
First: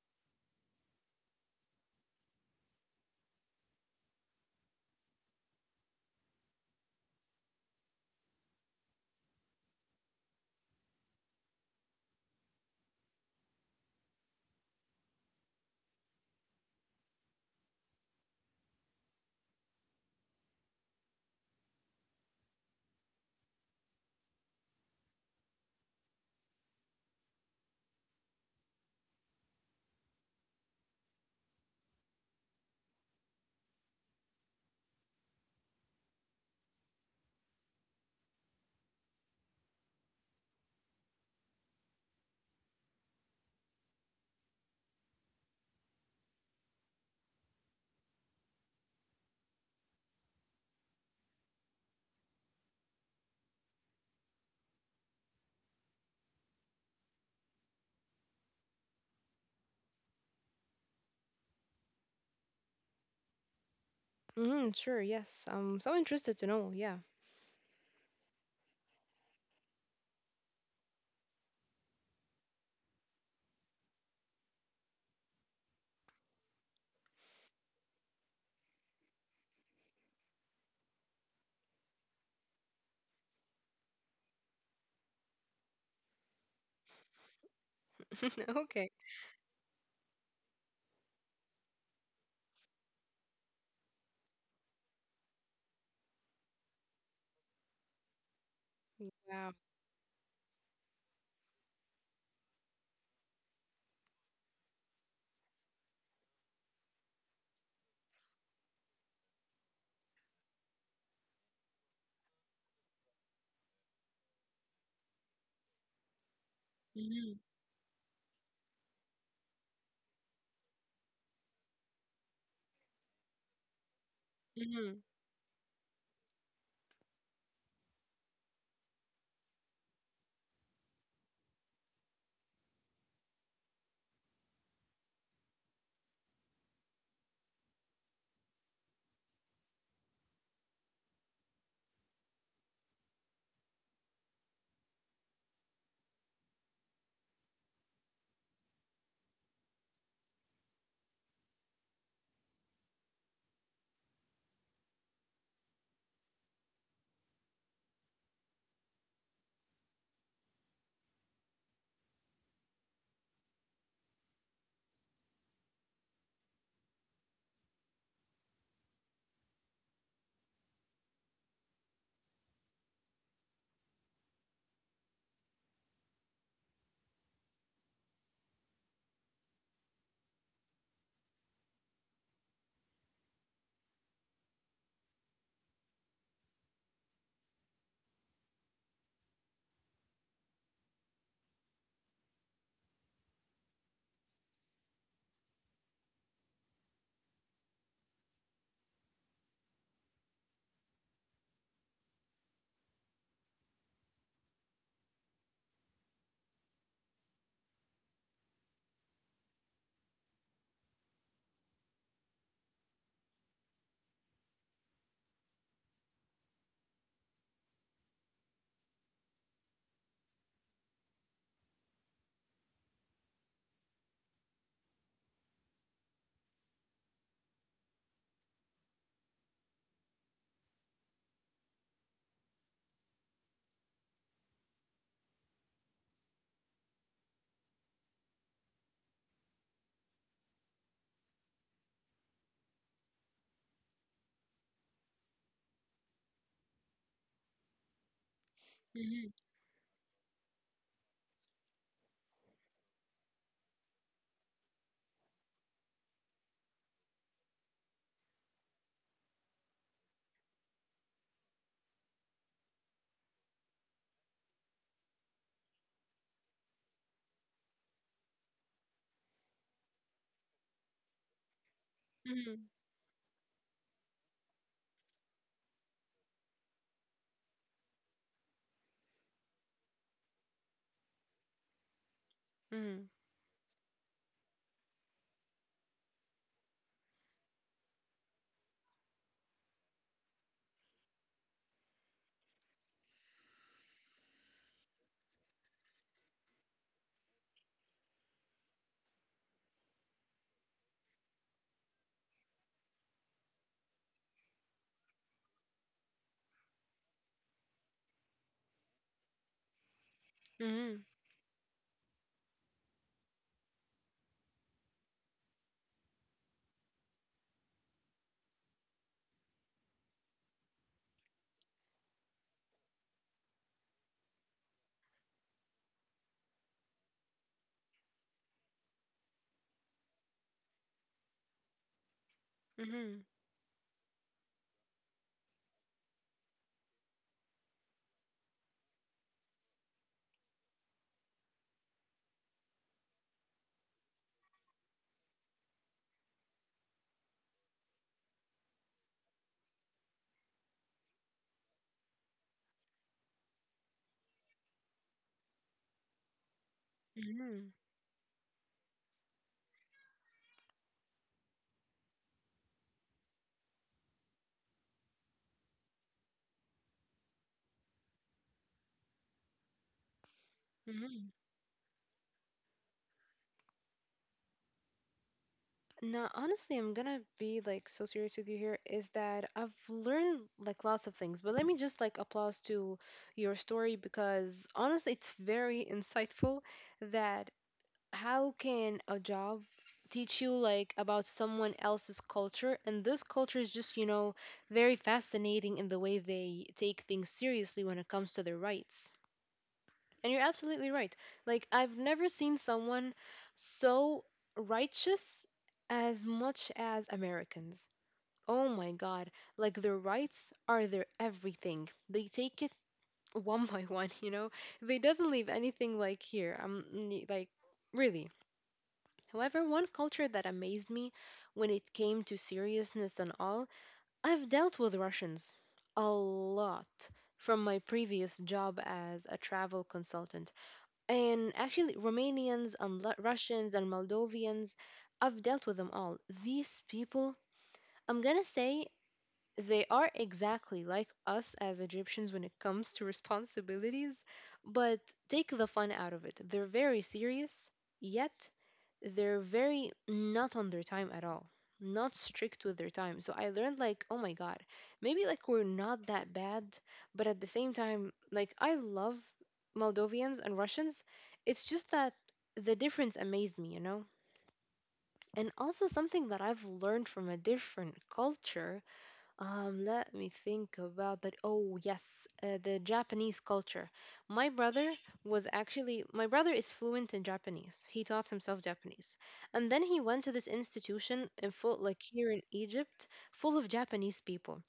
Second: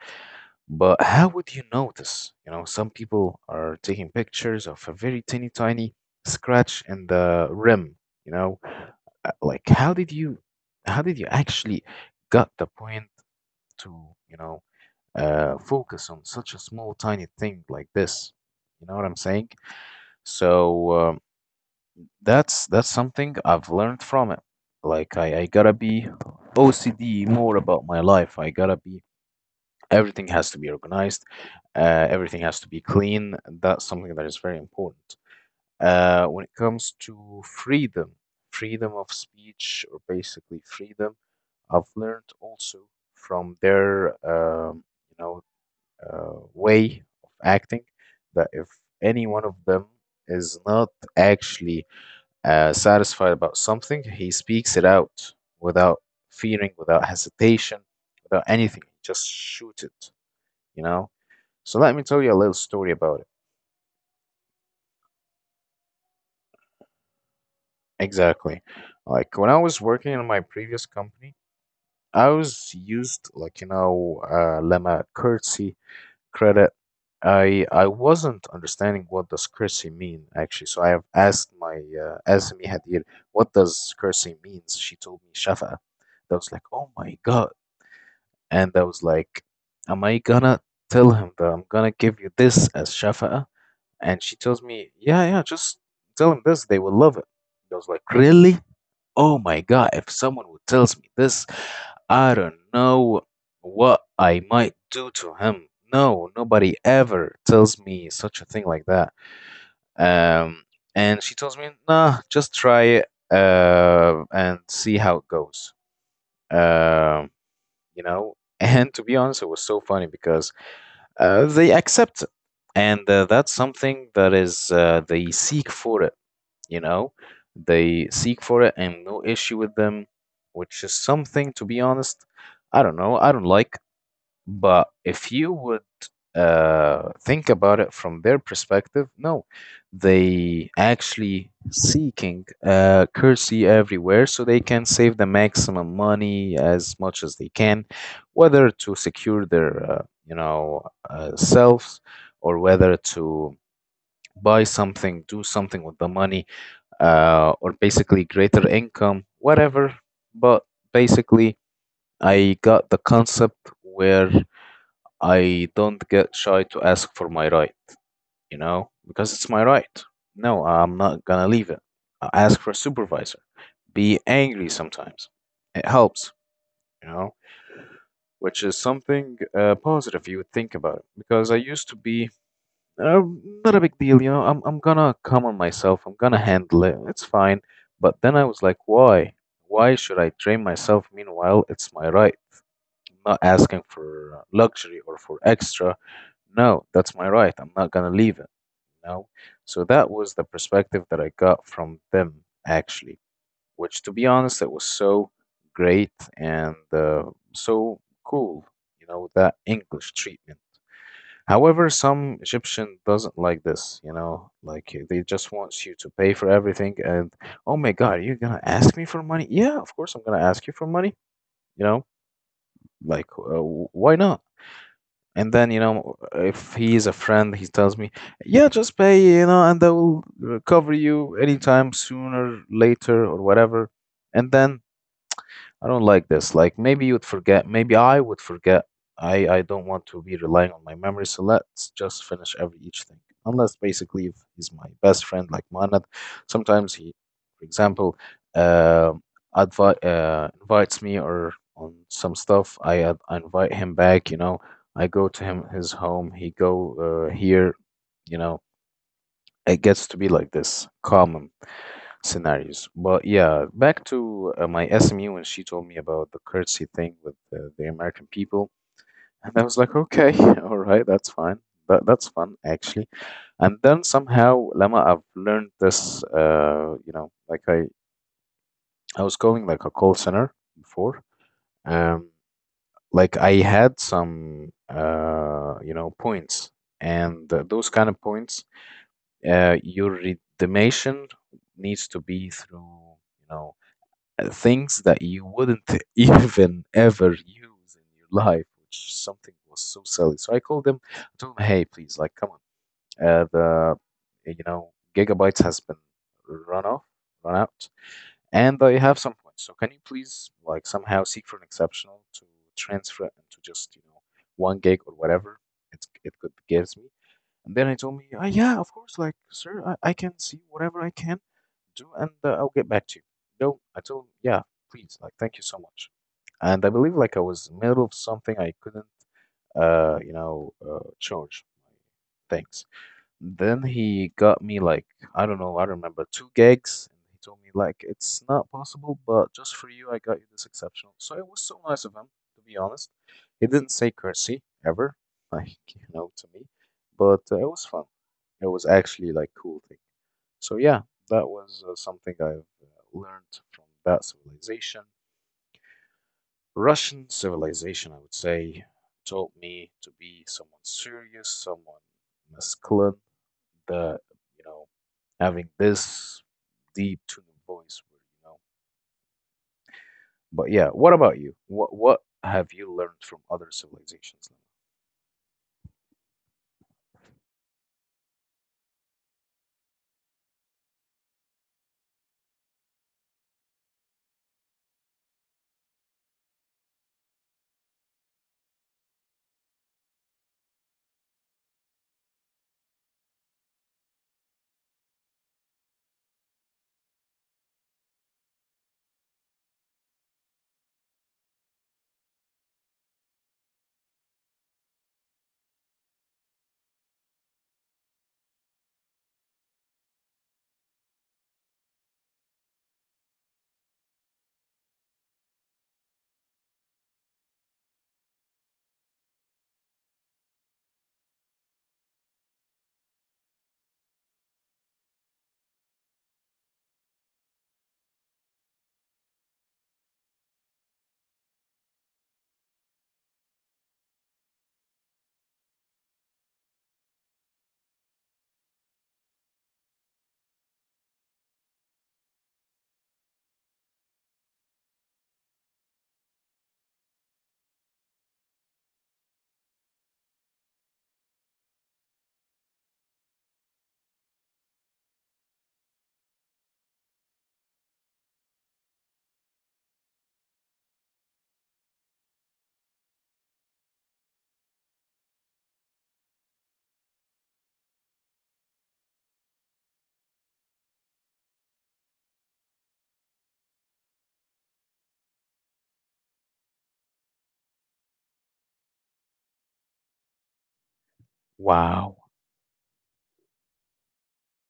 Speaker 1: But how would you notice? You know, some people are taking pictures of a very teeny tiny scratch in the rim. You know, like how did you actually got the point to, you know, focus on such a small tiny thing like this? You know what I'm saying? So. That's something I've learned from it. Like I gotta be OCD more about my life. I gotta be everything has to be organized. Everything has to be clean. That's something that is very important. When it comes to freedom, freedom of speech, or basically freedom, I've learned also from their you know way of acting that if any one of them is not actually satisfied about something, he speaks it out without fearing, without hesitation, without anything. Just shoot it, you know? So let me tell you a little story about it.
Speaker 2: Mhm. Sure. Yes. I'm so interested to know. Yeah.
Speaker 1: Exactly. Like when I was working in my previous company, I was used like, Lemma curtsy credit. I wasn't understanding what does curtsy mean actually. So I have asked my SME Hadir, what does curtsy means? She told me shafa. I was like, oh my God.
Speaker 2: *laughs*
Speaker 1: And I
Speaker 2: Okay.
Speaker 1: was like, am I gonna tell him that I'm gonna give you this as shafa'a? And she tells me, yeah, yeah, just tell him this. They will love it. I was like, really? Oh
Speaker 2: Wow.
Speaker 1: my God. If someone would tells me this, I don't know what I might do to him. No, nobody ever tells me such a thing like that. Um, and she tells me, nah, just try it and see how it goes. Um,
Speaker 2: Mhm.
Speaker 1: you know? And to be honest, it was so funny because they accept it. And that's something that is,
Speaker 2: Mhm.
Speaker 1: they seek for it, you know? They seek for it and no issue with them, which is something, to be honest, I don't know, I don't like. But if you would think about it from their perspective. No, they actually seeking currency everywhere so they can save the maximum money as much as they can, whether to secure their selves or whether to buy something, do something with the money, or basically greater income, whatever. But basically, I got the concept where I don't get shy to ask for my right, because it's my right. No, I'm not gonna leave it. I ask for a supervisor. Be angry sometimes. It helps, you know, which is something positive you would think about it. Because I used to be uh, not a big deal. I'm gonna come on myself. I'm gonna handle it. It's fine. But then I was like, why? Why should I train myself? Meanwhile, it's my right not asking for luxury or for extra. No, that's my right. I'm not gonna leave it. You know? So that was the perspective that I got from them actually, which to be honest, it was so great and so cool. You know that English treatment. However, some Egyptian doesn't like this, like they just wants you to pay for everything and oh my God, you're gonna ask me for money? Yeah, of course I'm gonna ask you for money, you know, like why not? And then, if he is a friend, he tells me, yeah, just pay, and I will cover you anytime sooner, later, or whatever. And then I don't like this. Like maybe you'd forget. Maybe I would forget. I don't want to be relying on my memory. So let's just finish every each thing. Unless basically if he's my best friend, like Manad. Sometimes he, for example, um
Speaker 2: Mhm.
Speaker 1: invites me or on some stuff. I invite him back. You know, I go to him his home. He go here. You know, it gets to be like this common scenarios. But yeah, back to my SMU when she told me about the curtsy thing with the American people, and I was like, okay, *laughs* all right, that's fine. That's fun
Speaker 2: Mhm.
Speaker 1: actually. And then somehow, Lama, I've learned this. Like I was calling like a call center before. Um,
Speaker 2: Mhm.
Speaker 1: like I had some points, and those kind of points, your redemption needs to be through things that you wouldn't *laughs* even ever use in your life, which something was so silly. So I called them, I told them, hey, please, like, come on, the gigabytes has been run off, run out, and I have some points. So can you please like
Speaker 2: Mhm.
Speaker 1: somehow seek for an exceptional to transfer it into just 1 gig or whatever it could gives me, and then I told me, yeah, of course, like, sir, I can see whatever I can do and I'll get back to you. No, I told him, yeah, please, like, thank you so much. And I believe like I was in the middle of something I couldn't, charge my things.
Speaker 2: Mhm.
Speaker 1: Then he got me like, I don't know, I don't remember, 2 gigs. And he told me like, it's not possible, but just for you, I got you this exceptional. So it was so nice of him, to be honest. He didn't say curtsy ever, like, *laughs* to me, but it was fun. It was actually like cool thing. So yeah, that was something I've uh, learned from that civilization. Russian
Speaker 2: Mhm.
Speaker 1: civilization, I would say, taught me to be someone serious, someone masculine, the you know having this deep tuning voice, where you know but yeah, what
Speaker 2: Mhm.
Speaker 1: about you? What have you learned from other civilizations?
Speaker 2: Now, honestly, I'm gonna be like so serious with you here. Is that I've learned like lots of things, but let me just like applause to your story, because honestly, it's very insightful. That how can a job teach you like about someone else's culture, and this culture is just, you know, very fascinating in the way they take things seriously when it comes to their rights. And you're absolutely right, like, I've never seen someone so righteous as much as Americans. Oh my God, like, their rights are their everything. They take it *laughs* one by one, you know. They doesn't leave anything. Like, here I'm like really. However, one culture that amazed me when it came to seriousness and all, I've dealt with Russians a lot from my previous job as a travel consultant. And actually, Romanians and Russians and Moldovians, I've dealt with them all. These people, I'm gonna say, they are exactly like us as Egyptians when it comes to responsibilities, but take the fun out of it. They're very serious, yet they're very not on their time at all, not strict with their time. So I learned like, oh my God, maybe like we're not that bad. But at the same time, like, I love Moldovians and Russians. It's just that the difference amazed me, you know. And also something that I've learned from a different culture, let me think about that. Oh, yes, the Japanese culture. My brother my brother is fluent in Japanese. He taught himself Japanese. And then he went to this institution in full, like
Speaker 1: Wow.
Speaker 2: here in Egypt, full of Japanese people,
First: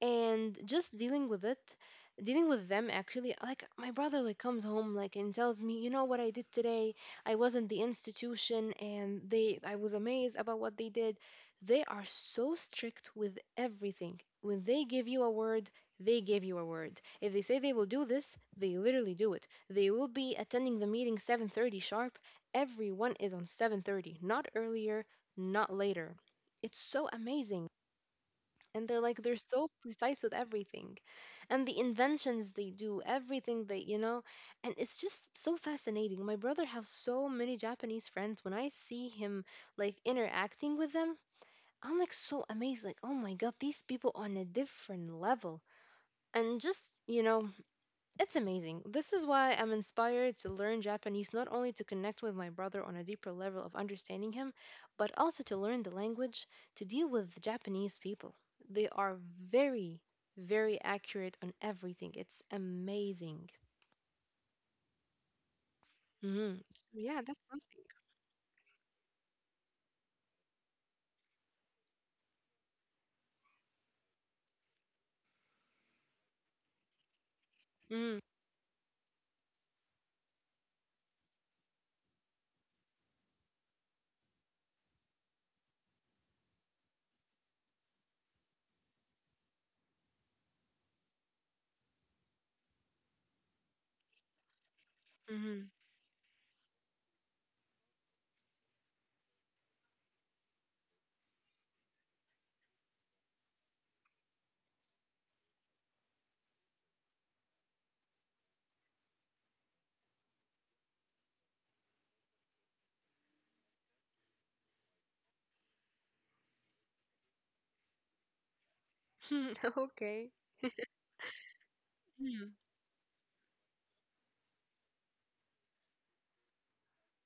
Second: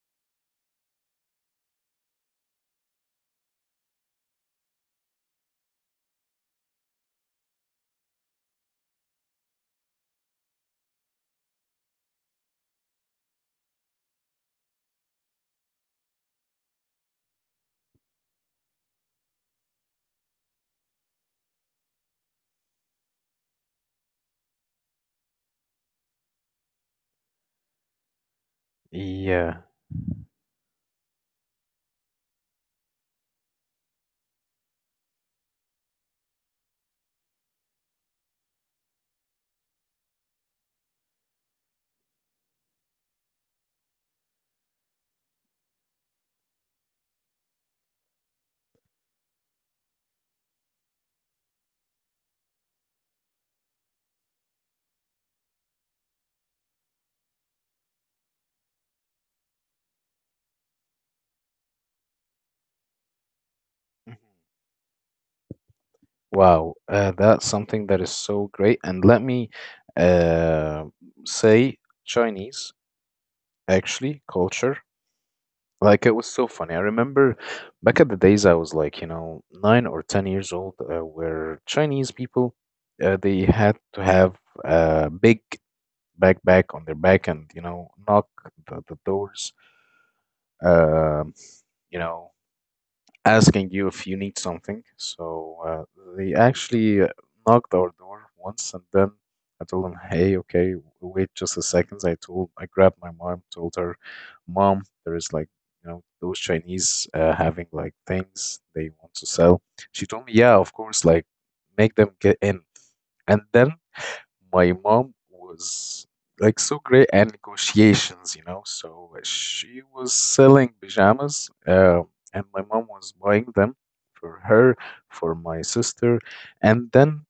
Speaker 2: and just dealing with them. Actually, like, my brother like comes home, like, and tells me, you know what I did today, I was in the institution and they, I was amazed about what they did. They are so strict with everything. When they give you a word, they give you a word. If they say they will do this, they literally do it. They will be attending the meeting 7:30 sharp. Everyone is on 7:30, not earlier, not later. It's so amazing. And they're like, they're
Speaker 1: Yeah.
Speaker 2: so precise with everything. And the inventions, they do everything, they, you know. And it's just so fascinating. My brother has so many Japanese friends. When I see him like interacting with them, I'm like so amazed, like, oh my God, these people on a different level. And just, you know, it's amazing. This is why I'm inspired to learn Japanese, not only to connect with my brother on a deeper level of understanding him, but also to learn the language to deal with Japanese people. They are very, very accurate on everything. It's amazing.
Speaker 1: Mhm.
Speaker 2: Hmm.
Speaker 1: Wow,
Speaker 2: Yeah, that's
Speaker 1: that's
Speaker 2: something.
Speaker 1: something that is so great. And let me uh, say Chinese, actually, culture. Like it was so funny. I remember back at the
Speaker 2: Mm,
Speaker 1: days I was like, 9 or 10 years old, where Chinese people, they had to have a big backpack on their back and knock the doors, um, you know, asking you if you need something. So
Speaker 2: mhm.
Speaker 1: they actually knocked our door once, and then I told them, "Hey, okay, wait just a second." I grabbed my mom, told her, "Mom, there is like, those Chinese having like things they want to sell." She told me, "Yeah, of course, like make them get in." And then my mom was like so great at negotiations. So
Speaker 2: *laughs*
Speaker 1: she was
Speaker 2: Okay.
Speaker 1: selling pajamas, and
Speaker 2: Mm,
Speaker 1: my mom was buying them for her, for my sister, and then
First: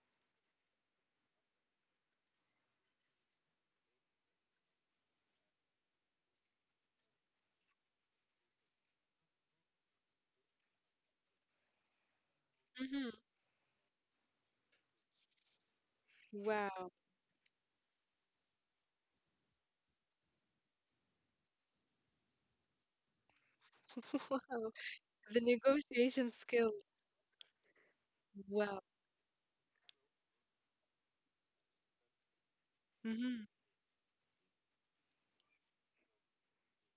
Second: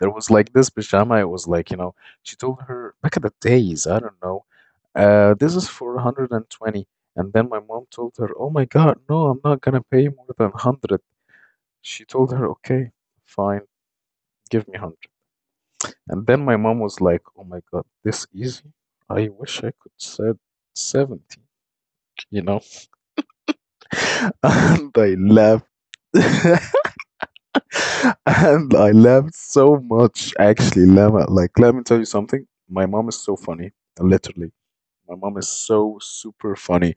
Speaker 1: there was like this pajama. It was like she told her back in the days, I don't know, this is for 120. And then my mom told her, oh my God, no, I'm not gonna pay more than 100. She told her, okay,
Speaker 2: mhm.
Speaker 1: fine, give me 100. And then my mom
Speaker 2: Wow.
Speaker 1: was like, "Oh my God, this easy? I wish I could said 70, you know?"
Speaker 2: *laughs*
Speaker 1: *laughs*
Speaker 2: Wow.
Speaker 1: And I
Speaker 2: The
Speaker 1: laughed.
Speaker 2: negotiation
Speaker 1: *laughs*
Speaker 2: skills.
Speaker 1: And
Speaker 2: Wow.
Speaker 1: I laughed so much, actually, Lama. Like, let me tell you something. My mom is so
Speaker 2: Hmm.
Speaker 1: funny, literally. My mom is so super funny.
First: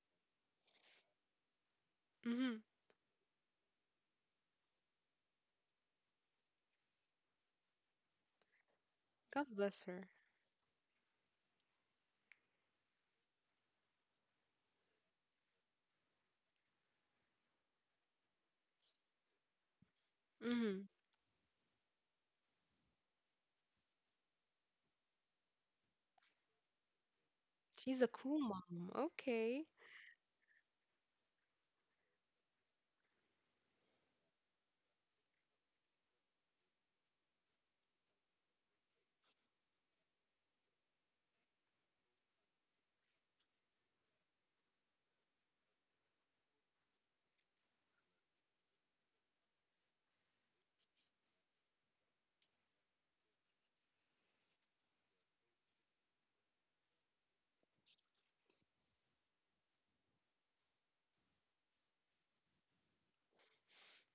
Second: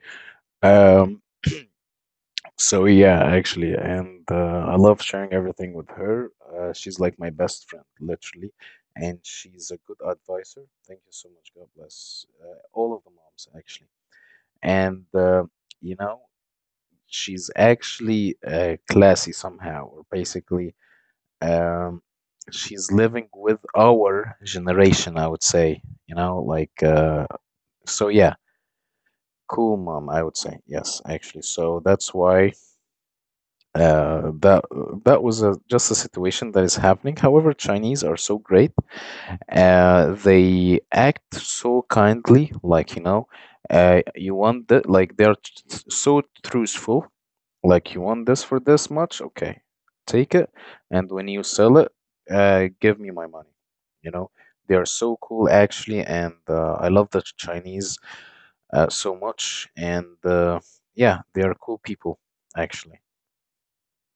Speaker 1: Um,
Speaker 2: Hmm.
Speaker 1: so yeah, actually, and I love sharing everything with her. She's like my best friend, literally, and
Speaker 2: God
Speaker 1: she's a
Speaker 2: bless
Speaker 1: good
Speaker 2: her.
Speaker 1: advisor. Thank you so much. God bless all of the moms, actually. And you know she's actually classy somehow or basically
Speaker 2: Hmm.
Speaker 1: um, she's living with our generation, I would say,
Speaker 2: She's
Speaker 1: so
Speaker 2: a
Speaker 1: yeah,
Speaker 2: cool mom. Okay.
Speaker 1: cool mom, I would say, yes, actually, so that's why uh, that that was, just a situation that is happening. However, Chinese are so great, they act so kindly, like you want that, like they're so truthful. Like you want this for this much? Okay, take it. And when you sell it, give me my money. You know, they are so cool actually, and I love the Chinese so much. And yeah, they are cool people actually.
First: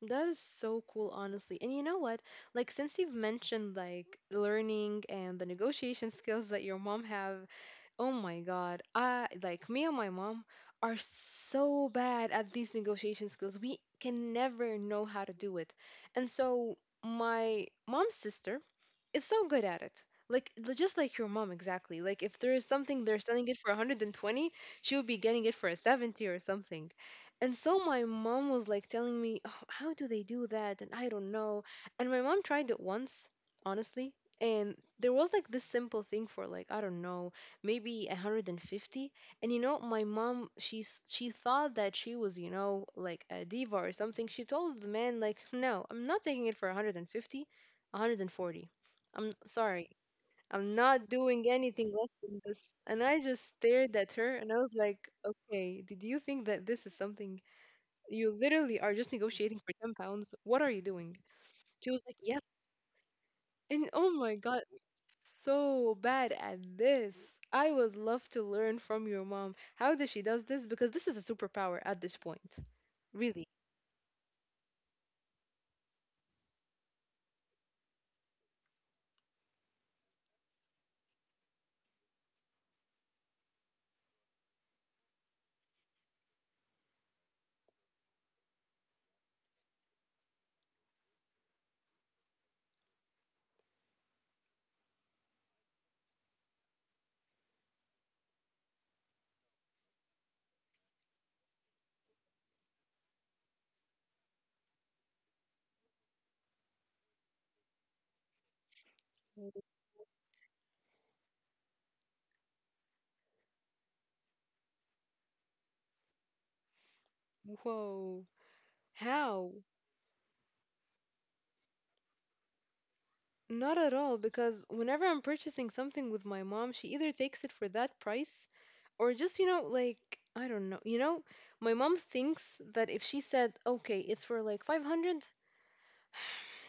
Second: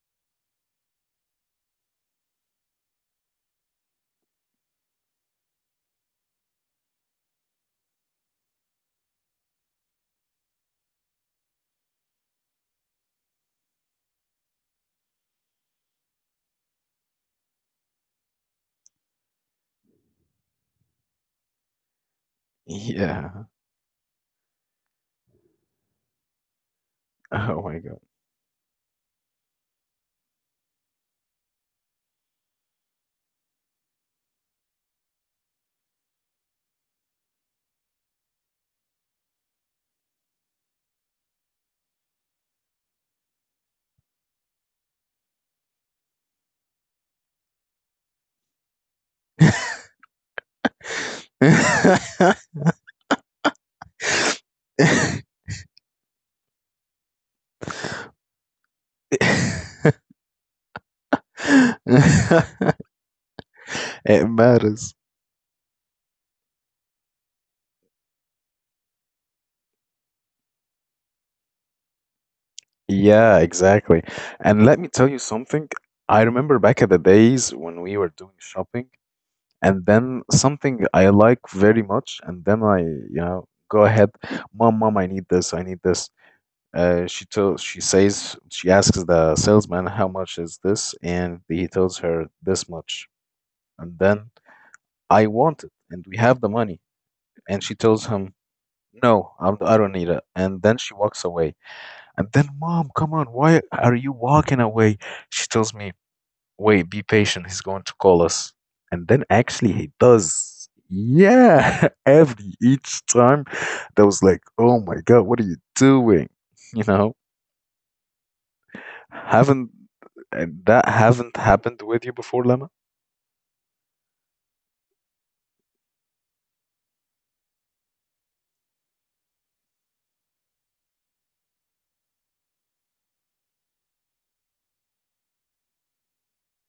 Speaker 2: That is so cool, honestly. And you know what? Like, since you've mentioned like learning and the negotiation *laughs* skills that your mom have, oh my God, I like me and my mom are so bad at these negotiation skills. We can never know how to do it. And so my mom's sister is so good at it. Like, just like your mom exactly. Like, if there is something they're
Speaker 1: Yeah.
Speaker 2: selling
Speaker 1: *laughs*
Speaker 2: it for 120, she would be getting it for a 70 or something. And
Speaker 1: Oh
Speaker 2: so
Speaker 1: my God.
Speaker 2: my mom was like telling me, "Oh, how do they do that?" And I don't know. And my mom tried it once, honestly, and there was like this simple thing for like, I don't know, maybe 150. And you know, my mom, she thought that she was, you know, like a diva or something. She told the man like, "No, I'm not taking it for 150." 140. I'm sorry. I'm not doing anything less than
Speaker 1: *laughs*
Speaker 2: this. And I just stared at her and I was like, okay, did you think that this is something you literally are just negotiating for £10? What are you doing? She was like, yes. And oh
Speaker 1: It
Speaker 2: my God,
Speaker 1: matters.
Speaker 2: so bad at this. I would love to learn from your mom how does she does this, because this is a superpower at this point.
Speaker 1: Yeah,
Speaker 2: Really.
Speaker 1: exactly. And let me tell you something. I remember back at the days when we were doing shopping. And then something I like very much, and then I go ahead, mom, mom, I need this, I need this. She tells, she says, She asks the salesman how much is this, and he tells her this much, and then I want it, and we have the money, and she tells him. No, I don't need it. And then she walks away. And then, mom, come on, why are you walking away? She tells me, wait, be patient. He's going to call us. And then actually he does. Yeah. *laughs* Every each time that was like, oh my God, what are you doing? *laughs* You know,
Speaker 2: Whoa. How?
Speaker 1: haven't and that haven't happened with you before, Lemma?
Speaker 2: Not at all, because whenever I'm purchasing something with my mom, she either takes it for that price or just, you know, like, I don't know. You know, my mom thinks that if she said, okay, it's for like 500,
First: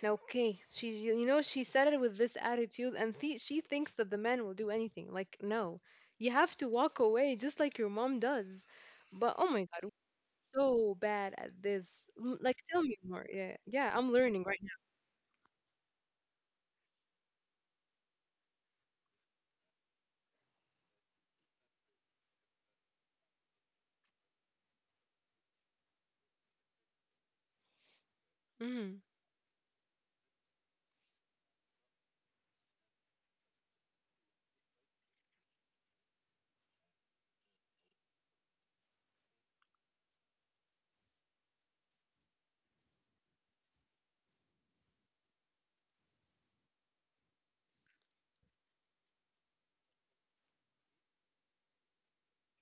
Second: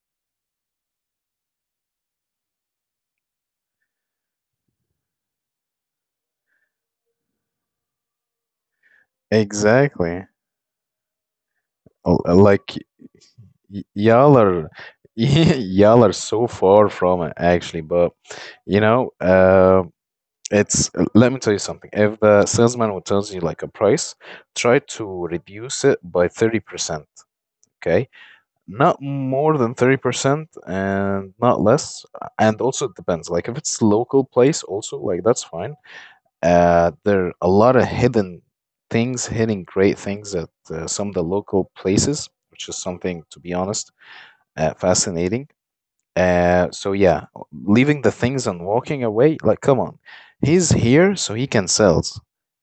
Speaker 2: okay, she, you know, she said it with this attitude, and she thinks that the man will do anything. Like, no, you have to walk away just like your mom does. But oh my God,
Speaker 1: Exactly.
Speaker 2: so bad at this. Mm, like,
Speaker 1: Like
Speaker 2: tell me more. Yeah, yeah, I'm
Speaker 1: y'all
Speaker 2: learning right
Speaker 1: are *laughs* y'all are so far from it, actually, but you know uh, it's let me tell you something. If the salesman will tells you like a price, try to reduce it by 30%. Okay,
Speaker 2: now. Hmm.
Speaker 1: not more than 30% and not less. And also it depends, like if it's local place, also, like, that's fine. There are a lot of hidden things hidden great things at some of the local places, which is something, to be honest, fascinating. So yeah, leaving the things and walking away, like, come on. He's here so he can sell,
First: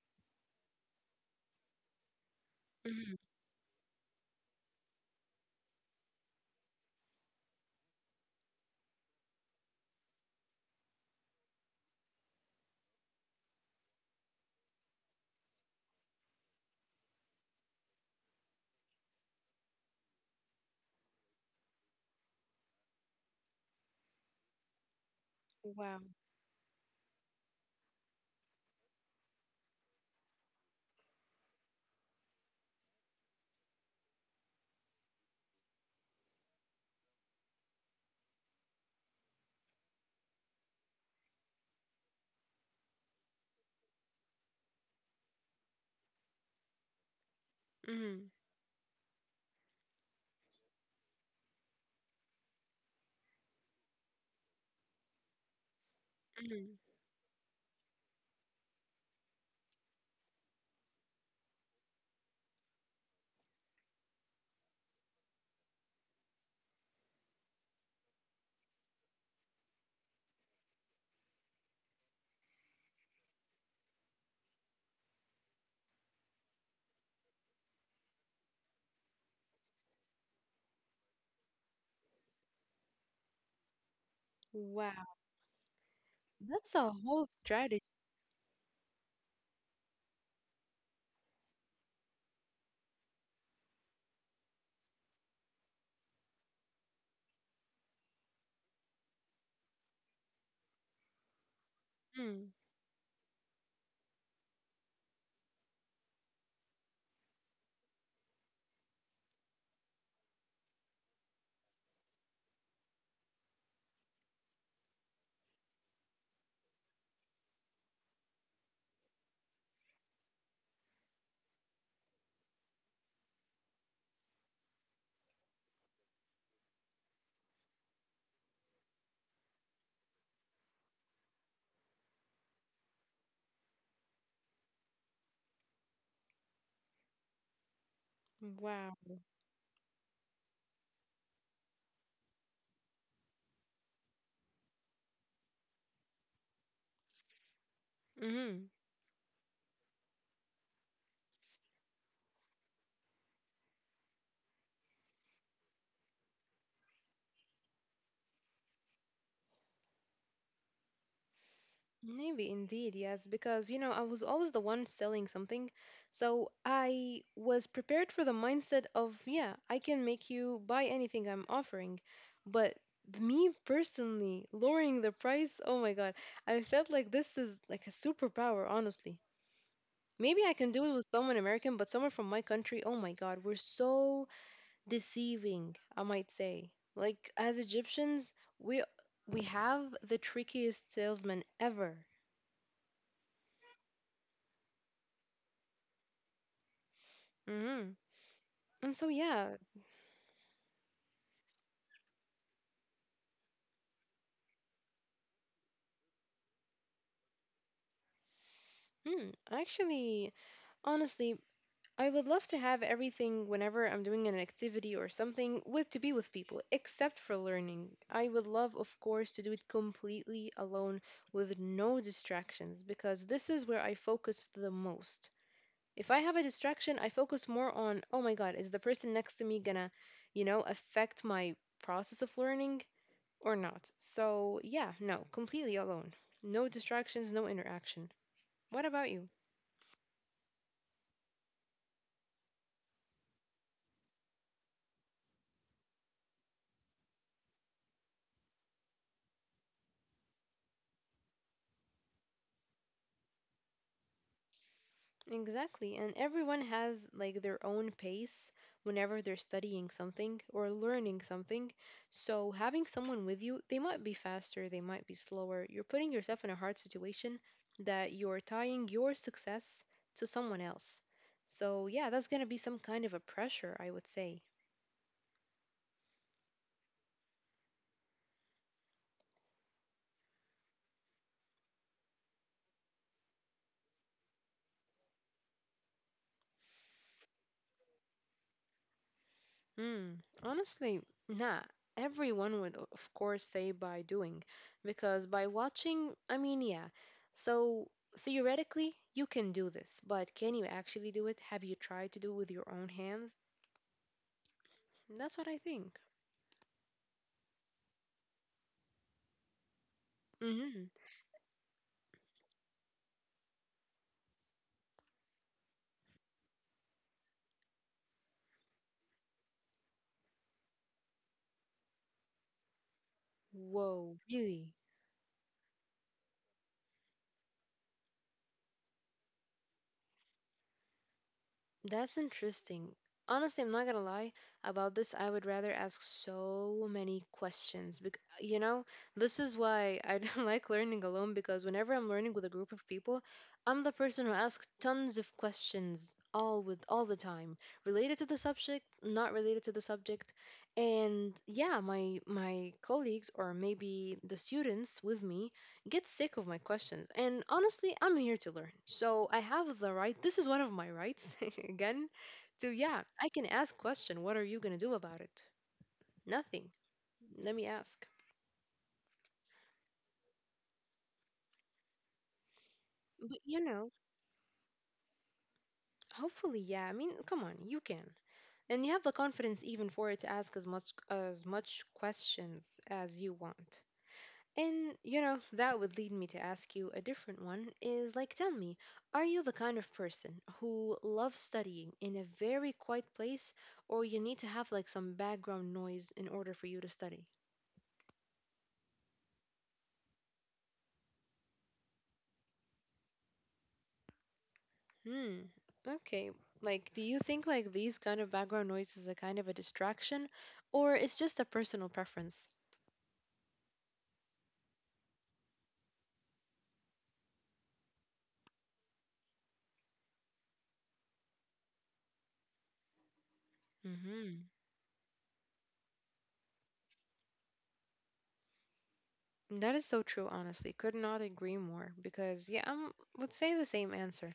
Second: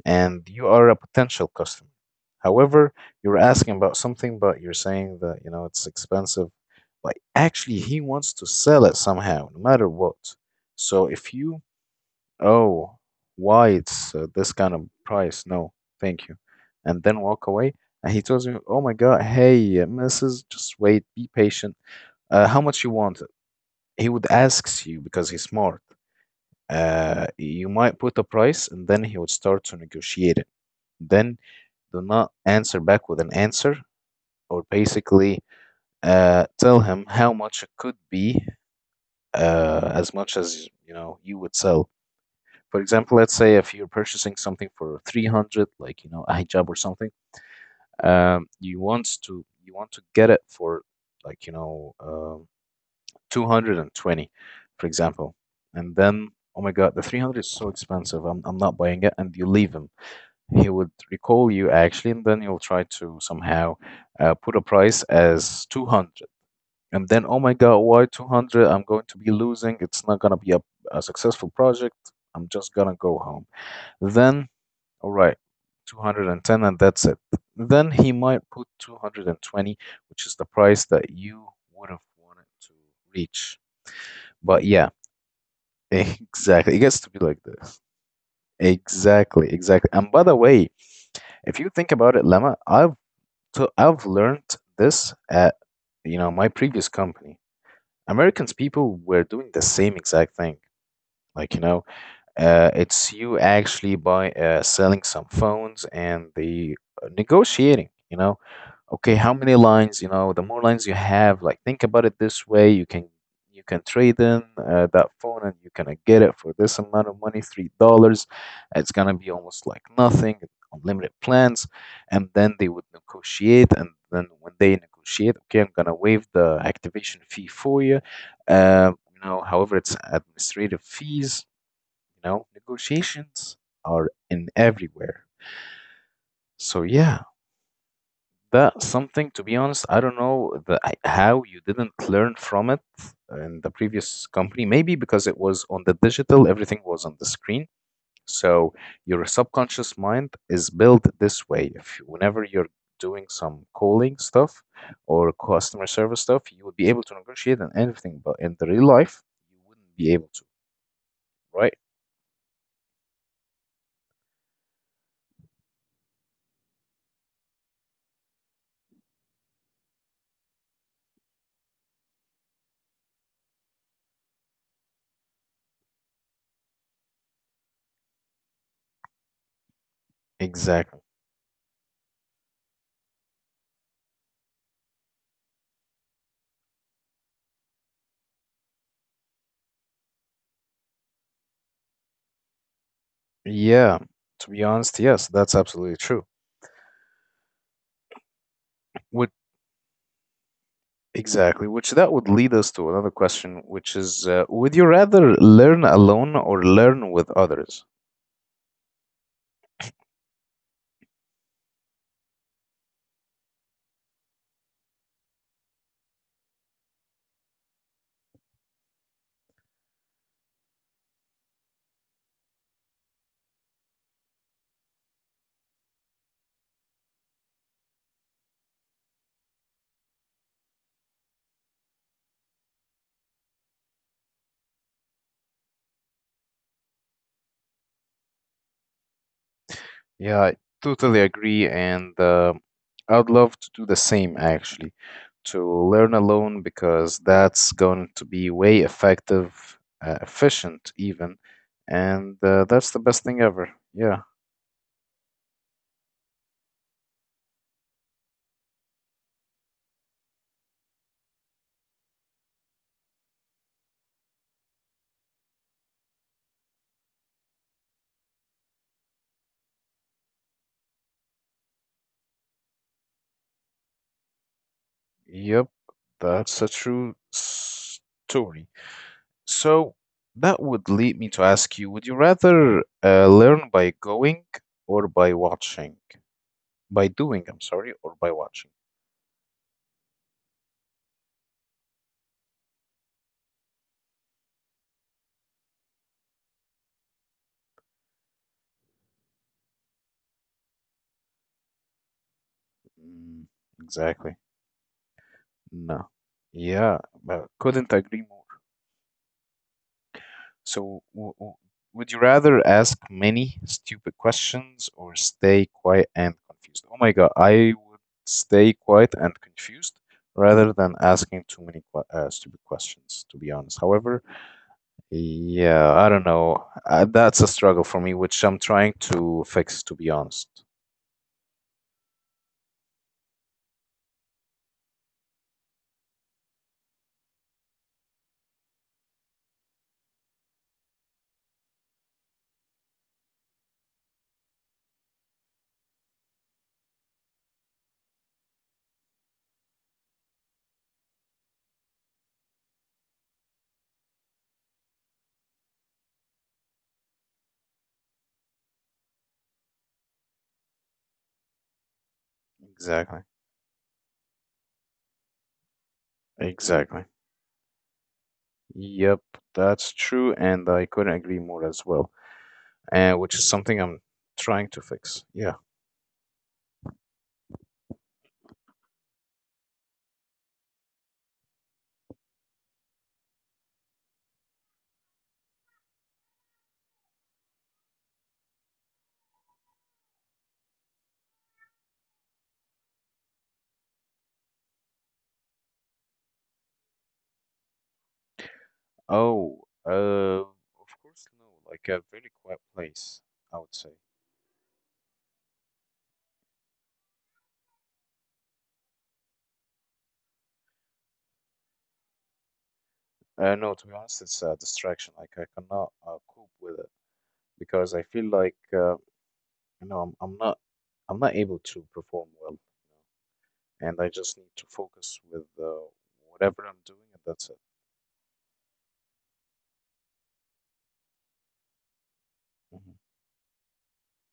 Speaker 1: and you are a potential customer. However,
Speaker 2: Hmm.
Speaker 1: you're asking about something, but you're saying that, it's expensive. But actually, he wants to sell it somehow, no matter what. So if you, oh, why it's this kind of price? No, thank you. And then walk away. And he tells me, oh my God, hey, Mrs., just wait, be patient. How much you want? He would ask you, because he's smart.
Speaker 2: Wow.
Speaker 1: You might put a price, and then he would start to negotiate it. Then do not answer back with an answer, or basically tell him how much it could be, as much as you know you would sell. For example, let's say if you're purchasing something for 300, like a hijab or something,
Speaker 2: Hmm.
Speaker 1: you want to get it for like you know um, 220, for example. And then, oh my
Speaker 2: Hmm.
Speaker 1: God, the 300 is so expensive. I'm not buying it. And you leave him. He would recall you actually, and then you'll try to somehow put a price as 200. And then, oh my God, why 200? I'm going to be losing. It's not going to be a successful project. I'm just going to go home. Then, all right, 210, and ten, and that's it. Then he might put 220, which is the price that you would have wanted to reach. But yeah.
Speaker 2: Wow, that's
Speaker 1: Exactly. It
Speaker 2: a
Speaker 1: gets to be
Speaker 2: whole
Speaker 1: like
Speaker 2: strategy.
Speaker 1: this. Exactly, exactly. And by the way, if you think about it, Lemma, I've learned this at my previous company. Americans people were doing the same exact thing. Like,
Speaker 2: Hmm.
Speaker 1: it's you actually by selling some phones and the negotiating. Okay, how many lines, the more lines you have, like, think about it this way, you can trade in that phone, and you can get it for this amount of money, $3. It's gonna be almost like nothing, unlimited plans, and then they would negotiate, and then when they negotiate, okay, I'm gonna waive the activation fee for you. However, it's administrative fees, negotiations are in everywhere. So yeah, that's
Speaker 2: Wow.
Speaker 1: something. To be honest, I don't know how you didn't learn from it in the previous company. Maybe because it was on the digital, everything was on the screen.
Speaker 2: Mm-hmm.
Speaker 1: So your subconscious mind is built this way. If you- whenever you're doing some calling stuff or customer service stuff, you would be able to negotiate and everything, but in the real life, you wouldn't be able to, right?
Speaker 2: Maybe indeed, yes, because you know, I was always the one selling something. So I was prepared for the mindset of, yeah, I can make you buy anything I'm offering. But me personally, lowering the price, oh my God, I felt like this is like a superpower, honestly. Maybe I can do it
Speaker 1: Exactly.
Speaker 2: with someone American, but someone from my country, oh my God, we're so deceiving, I might say. Like, as Egyptians, we we have the trickiest salesman ever.
Speaker 1: Yeah, to be honest, yes, that's absolutely true.
Speaker 2: Hmm. And so
Speaker 1: Would
Speaker 2: yeah,
Speaker 1: Exactly, which that would lead us to another question, which is, would you rather learn alone or learn with others?
Speaker 2: mm, actually, honestly, I would love to have everything whenever I'm doing an activity or something with, to be with people, except for learning. I would love, of course, to do it completely alone with no distractions, because this is where I focus the most. If I have a distraction, I focus more on, oh my God, is the person next to me gonna, you know, affect my process of learning or not? So, yeah, no, completely alone. No distractions, no interaction. What about you?
Speaker 1: Yeah, I totally agree, and I'd love to do the same actually, to learn alone because that's going to be way effective, efficient even, and that's the best thing ever. Yeah.
Speaker 2: Exactly. And everyone has like their own pace whenever they're studying something or learning something. So having someone with you, they might be faster, they might be slower. You're putting yourself in a hard situation that you're tying your success to someone else. So yeah, that's going to be some kind of a pressure, I would say.
Speaker 1: Yep, that's a true story. So that would lead me to ask you, would you rather learn by going or by watching? By doing, I'm sorry, or by watching?
Speaker 2: Hmm. Honestly, nah. Everyone would, of course, say by doing, because by watching, I mean, yeah. So theoretically, you can do this, but can you actually do it? Have you tried to do it with your own hands?
Speaker 1: Mm, exactly.
Speaker 2: That's what I think.
Speaker 1: No. Yeah, but couldn't agree more.
Speaker 2: Mm-hmm.
Speaker 1: So, w w would you rather ask many stupid questions or stay quiet and confused? Oh my God, I would stay quiet and confused rather than asking too many stupid questions, to be honest.
Speaker 2: Whoa,
Speaker 1: However,
Speaker 2: really?
Speaker 1: yeah, I don't know. That's a struggle for me, which I'm trying to fix, to be honest.
Speaker 2: That's interesting. Honestly, I'm not gonna lie about this. I would rather ask so many questions. Because, you know, this is why I don't *laughs* like learning alone, because whenever I'm learning with a group of people, I'm the person who asks tons of questions all with all the time, related to the subject, not related to the subject. And yeah, my colleagues or maybe the students with me get sick of my questions. And honestly, I'm here to learn. So I have the right, this is one of my rights *laughs* again, to yeah,
Speaker 1: Exactly.
Speaker 2: I can ask question, what are you going to do about it? Nothing.
Speaker 1: Exactly.
Speaker 2: Let me ask.
Speaker 1: Yep, that's true, and I couldn't agree more as well. uh,
Speaker 2: But
Speaker 1: which is
Speaker 2: you
Speaker 1: something
Speaker 2: know,
Speaker 1: I'm trying to fix. Yeah.
Speaker 2: hopefully, yeah. I mean, come on, you can. And you have the confidence even for it to ask as much questions as you want. And you know, that would lead me to ask you a different one is like, tell me, are you the kind of person who loves studying in a very quiet place, or you need to have like some background noise in order for you to study?
Speaker 1: Oh, uh, of course, no. Like a very quiet place, I would say.
Speaker 2: Hmm. Okay. Like, do you think like these kind of background noise is a kind of a distraction, or it's just a personal preference?
Speaker 1: No, to be honest, it's a distraction. Like I cannot cope with it, because I feel like you know I'm, I'm not I'm not able to perform well, and I just
Speaker 2: Mm-hmm.
Speaker 1: need to focus with whatever I'm doing, and that's it.
Speaker 2: That is so true, honestly. Could not agree more because, yeah, I
Speaker 1: Hmm.
Speaker 2: would say the same answer.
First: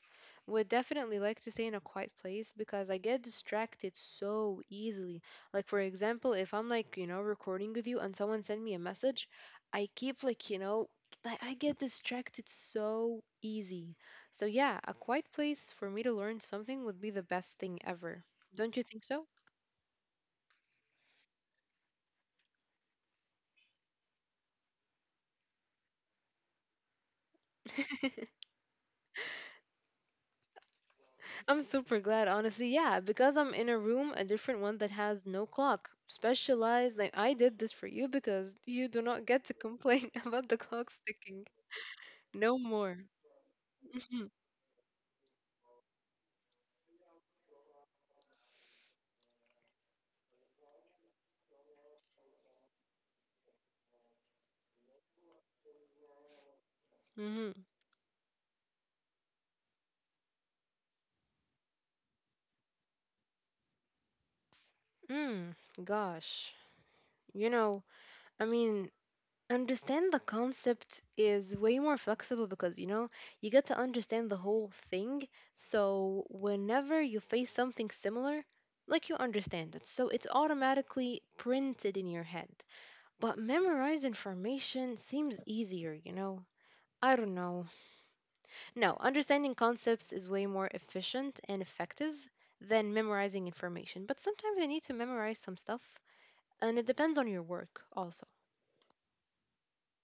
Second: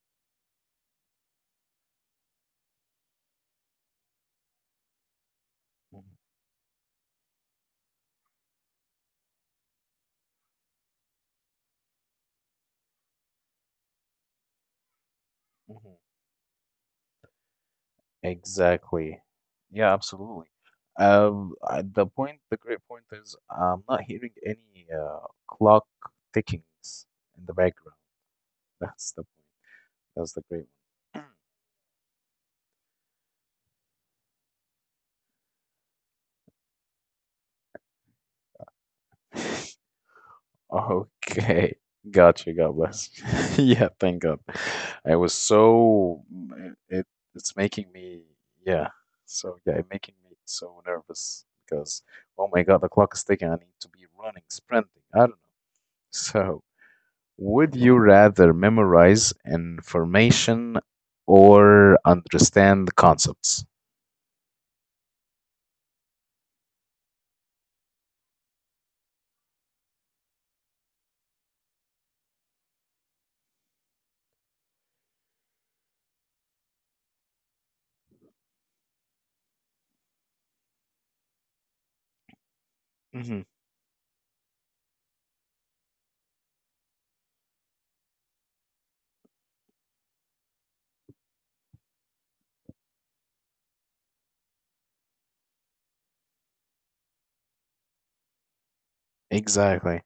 Speaker 2: Would definitely like to stay in a quiet place because I get distracted so easily. Like, for
Speaker 1: Hmm.
Speaker 2: example, if I'm like, you know, recording with you and someone send me a message, I keep like, you know, like I get distracted so easy. So, yeah, a quiet place for
Speaker 1: Hmm.
Speaker 2: me to learn something would be the best thing ever. Don't you think
Speaker 1: Exactly.
Speaker 2: so?
Speaker 1: Yeah, absolutely. The great point is, I'm not hearing any clock tickings in the background.
Speaker 2: *laughs*
Speaker 1: *laughs* That's the point. That's the great
Speaker 2: I'm super glad, honestly. Yeah, because I'm in a room, a different one that has no clock. Specialized, like I did this for you because you do not
Speaker 1: one.
Speaker 2: get to
Speaker 1: *laughs*
Speaker 2: complain *laughs* about the clock sticking.
Speaker 1: Okay. Gotcha.
Speaker 2: No
Speaker 1: God
Speaker 2: more.
Speaker 1: bless. *laughs* Yeah. Thank
Speaker 2: *laughs*
Speaker 1: God. I was so, it it's making me, yeah. So yeah, it making me so nervous because, oh my God, the clock is ticking. I need to be running, sprinting. I don't know. So
Speaker 2: hmm
Speaker 1: would you rather memorize information or understand the concepts?
Speaker 2: Mm, gosh. You know, I mean, understand the concept is way more flexible because, you know, you get to understand the whole thing. So whenever you face something similar, like you understand it. So it's automatically printed in your head. But
Speaker 1: Hmm.
Speaker 2: memorize information seems easier, you know? I don't know. No, understanding concepts is way more efficient and effective than memorizing information. But sometimes I need to memorize some stuff, and it depends on your work also.
Speaker 1: Exactly.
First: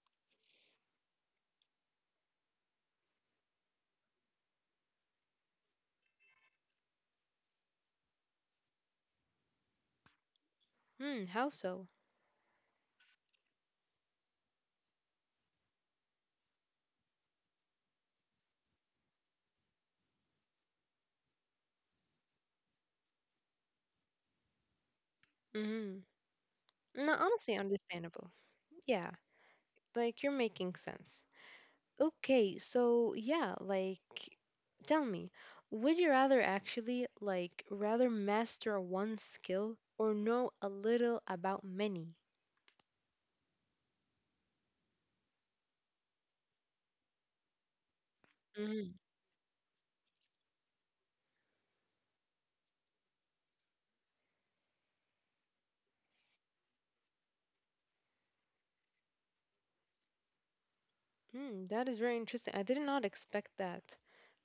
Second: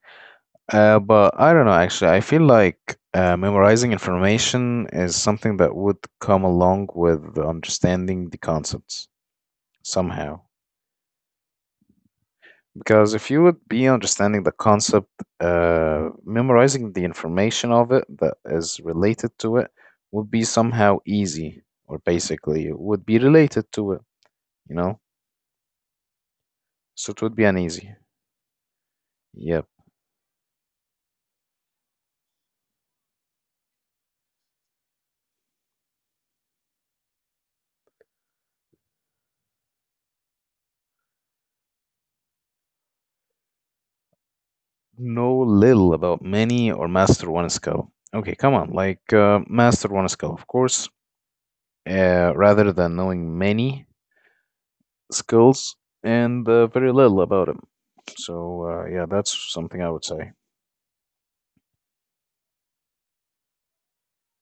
Speaker 1: But I don't know, actually. I feel like memorizing information is something that would come along with understanding the concepts somehow.
Speaker 2: Hmm, how so?
Speaker 1: Because if you would be understanding the concept, memorizing the information of it that is related to it would be somehow easy, or basically it would be related to it, you know?
Speaker 2: Mm-hmm.
Speaker 1: So
Speaker 2: No,
Speaker 1: it would be
Speaker 2: honestly,
Speaker 1: an easy.
Speaker 2: understandable. Yeah,
Speaker 1: Yep.
Speaker 2: like you're making sense. Okay, so yeah, like tell me, would you rather actually like rather master one skill or know a little about many?
Speaker 1: Know little about many or master one skill. Okay, come on,
Speaker 2: Mm,
Speaker 1: like, master one skill, of course, rather than knowing many skills and very little about them. So, yeah, that's something I would say.
Speaker 2: that is very interesting. I did not expect that.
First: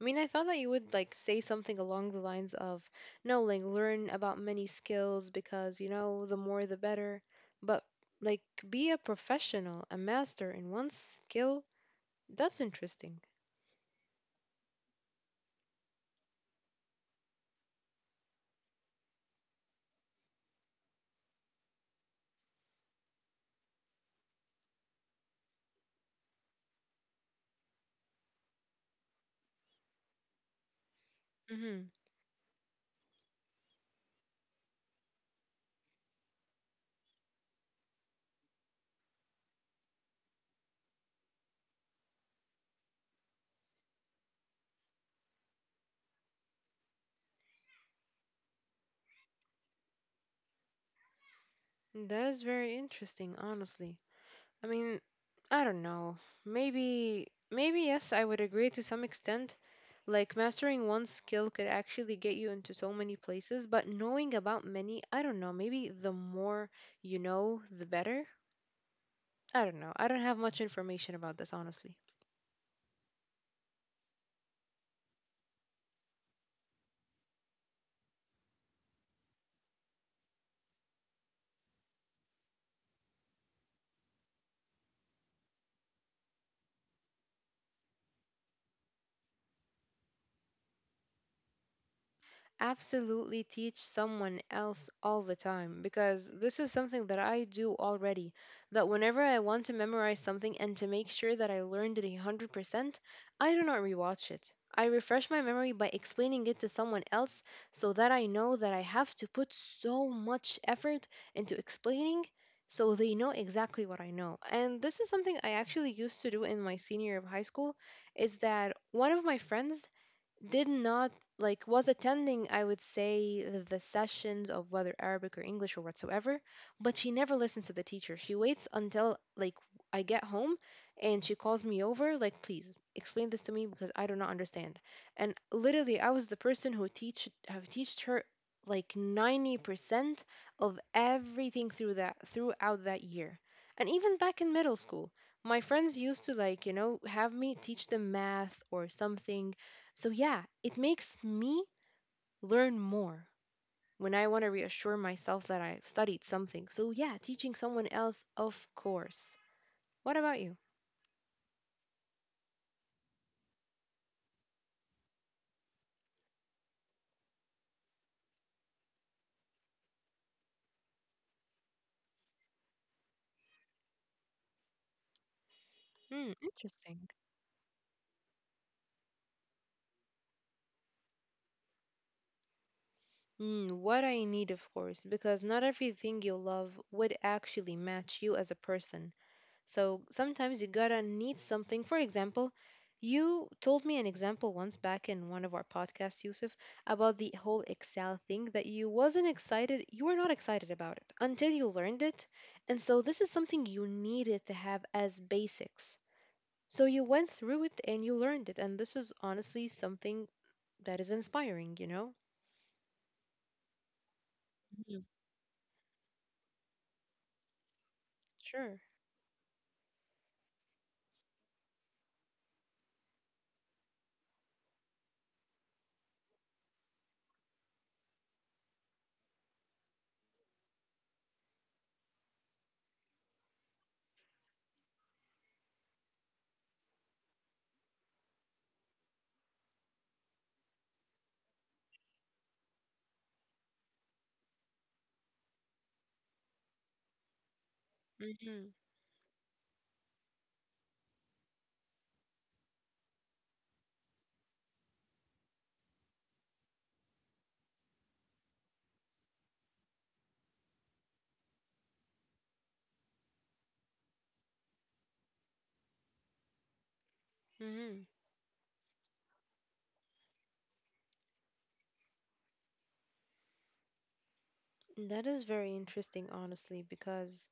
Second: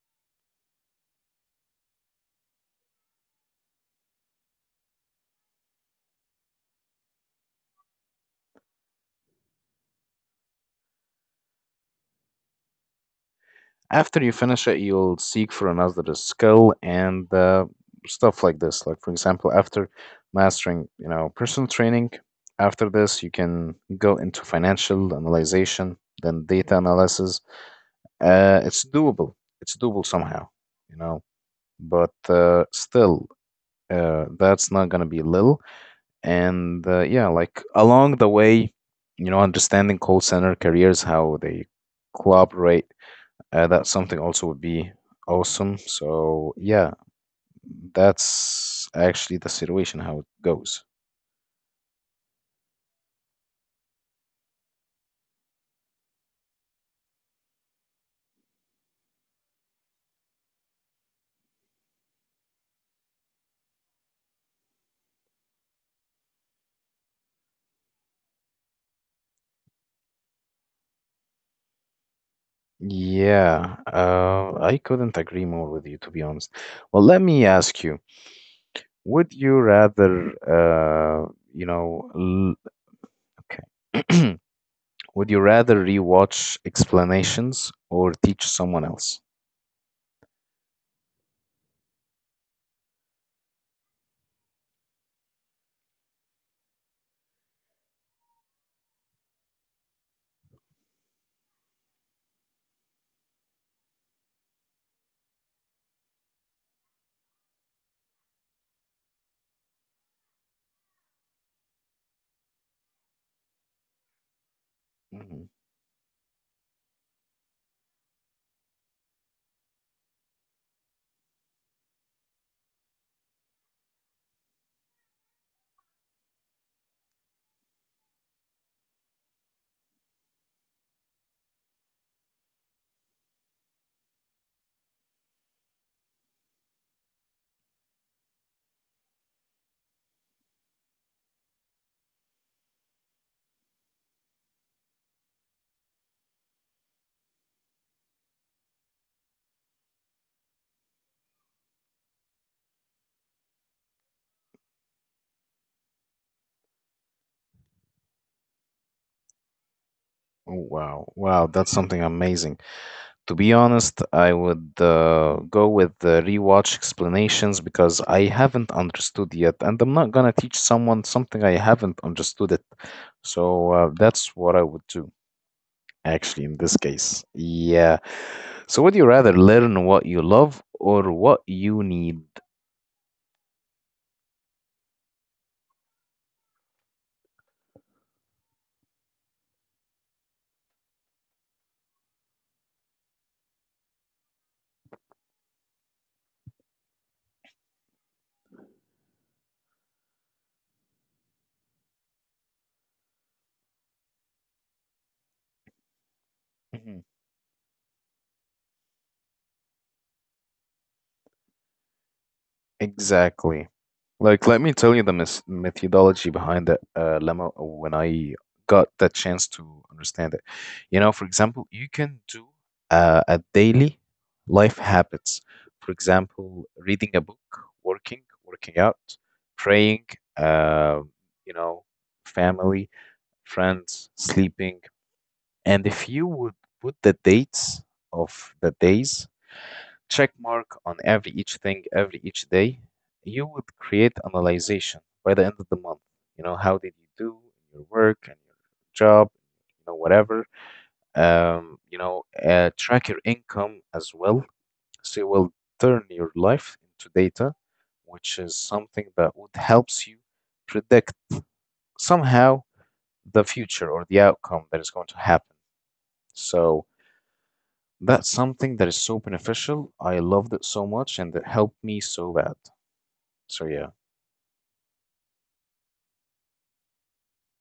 Speaker 2: I mean, I thought that you would like say something along the lines of, no, like learn about many skills because, you know, the more the better. But like be a professional, a master in one skill, that's interesting.
Speaker 1: After you finish it, you'll seek for another skill and stuff like this. Like, for example, after mastering, personal training, after this, you can go into financial analyzation, then data analysis. It's doable. It's doable somehow, you know,
Speaker 2: Mm-hmm.
Speaker 1: but still, that's not going to be little. And yeah, like along the way, understanding call center careers, how they collaborate, that's something also would be awesome. So yeah, that's actually the situation how it goes.
Speaker 2: That is very interesting, honestly. I mean, I don't know. Maybe yes, I would agree to some extent. Like mastering one skill could actually get you into so many places, but knowing about many, I don't know. Maybe the more you know, the better. I don't know. I don't have much information about this, honestly.
Speaker 1: Yeah, I couldn't agree more with you, to be honest. Well, let me ask you, would you rather you know l- okay, *clears throat* would you rather rewatch explanations or teach someone else?
Speaker 2: Absolutely teach someone else all the time because this is something that I do already. That whenever I want to memorize something and to make sure that I learned it 100%, I do not rewatch it. I refresh my memory by explaining it to someone else so that I know that I have to put so much effort into explaining so they know exactly what I know. And this is something
Speaker 1: Mm-hmm.
Speaker 2: I actually used to do in my senior year of high school is that one of my friends did not like was attending I would say, the sessions of whether Arabic or English or whatsoever, but she never listens to the teacher. She waits until like I get home, and she calls me over like, please explain this to me because I do not understand. And literally, I was the person who teached her like 90% of everything throughout that year. And even back in middle school, my friends used to, like, you know, have me teach them math or something. So, yeah, it makes me learn more when I want to reassure myself that I've studied something. So, yeah, teaching someone else, of course. What about you?
Speaker 1: Oh, wow. Wow, that's something amazing. To be honest, I would go with the rewatch explanations, because I haven't understood yet, and I'm not gonna teach someone something I haven't understood it. So that's what I would do,
Speaker 2: Hmm,
Speaker 1: actually, in this
Speaker 2: interesting.
Speaker 1: case. Yeah. So would you rather learn what you love or what you need?
Speaker 2: Hmm, what I need, of course, because not everything you love would actually match you as a person. So sometimes you gotta need something. For example, you told me an example once back in one of our podcasts, Yusuf, about the whole Excel thing that you wasn't excited, you were not excited about it until you learned it. And so this is something you needed to have as basics. So
Speaker 1: Mhm.
Speaker 2: you went through it and you learned it. And this is honestly something that is inspiring, you know?
Speaker 1: Exactly. Like, let me tell you
Speaker 2: Mhm.
Speaker 1: the methodology behind the lemma when I
Speaker 2: Sure.
Speaker 1: got the chance to understand it. For example, you can do a daily life habits. For example, reading a book, working out, praying, uh, you know, family, friends, sleeping. And if you would put the dates of the days check mark on every each thing every each day, you would create analyzation by the end of the month. How did you do in your work and your
Speaker 2: Mm-hmm.
Speaker 1: job, whatever. Track your income as well. So you will turn your life into data, which is something that would helps you predict somehow the future or the outcome that is going to happen. So
Speaker 2: Mm-hmm.
Speaker 1: that's something that is so beneficial. I loved it so much, and it helped me so bad. So yeah.
Speaker 2: That is very interesting, honestly, because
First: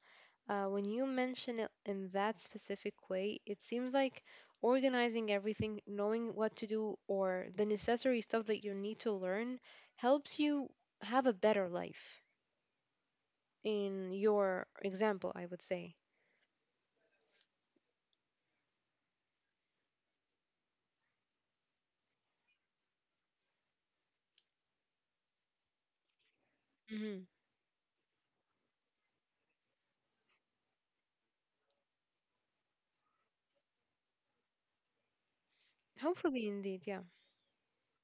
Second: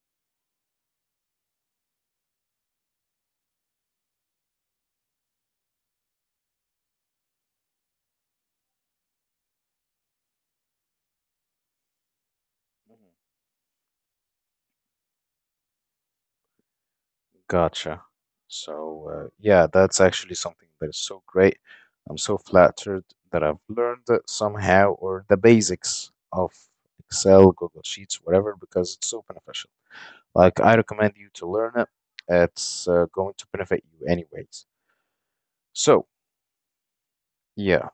Speaker 2: when you mention it in that specific way, it seems like organizing everything, knowing what to do, or the necessary stuff that you need to learn helps you have a better life,
Speaker 1: Mhm.
Speaker 2: in your example, I would say.
Speaker 1: Gotcha. So, yeah, that's actually something that is so great. I'm so flattered that I've learned it somehow, or the basics of
Speaker 2: hmm
Speaker 1: Excel, Google Sheets, whatever, because it's so beneficial. Like, I recommend you to learn it. It's going to benefit you anyways. So,
Speaker 2: Hopefully, indeed, yeah.
Speaker 1: yeah,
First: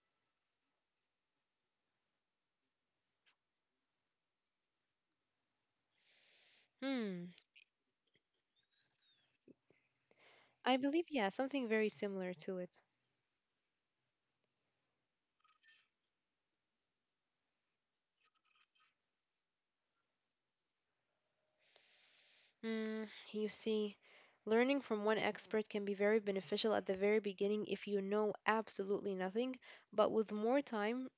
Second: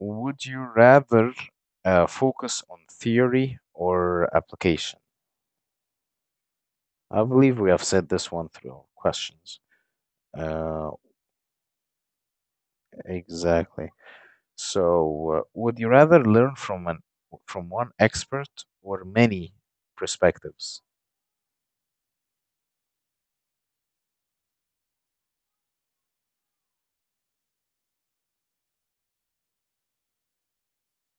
Speaker 1: would you rather focus on theory or application? I
Speaker 2: Hmm.
Speaker 1: believe we have said this one through our questions.
Speaker 2: I
Speaker 1: Uh,
Speaker 2: believe, yeah, something very similar to it.
Speaker 1: exactly. So, would you rather learn from an from one expert or many perspectives?
Speaker 2: Mm, you see, learning from one expert can be very beneficial at the very beginning if you know absolutely nothing, but with more time,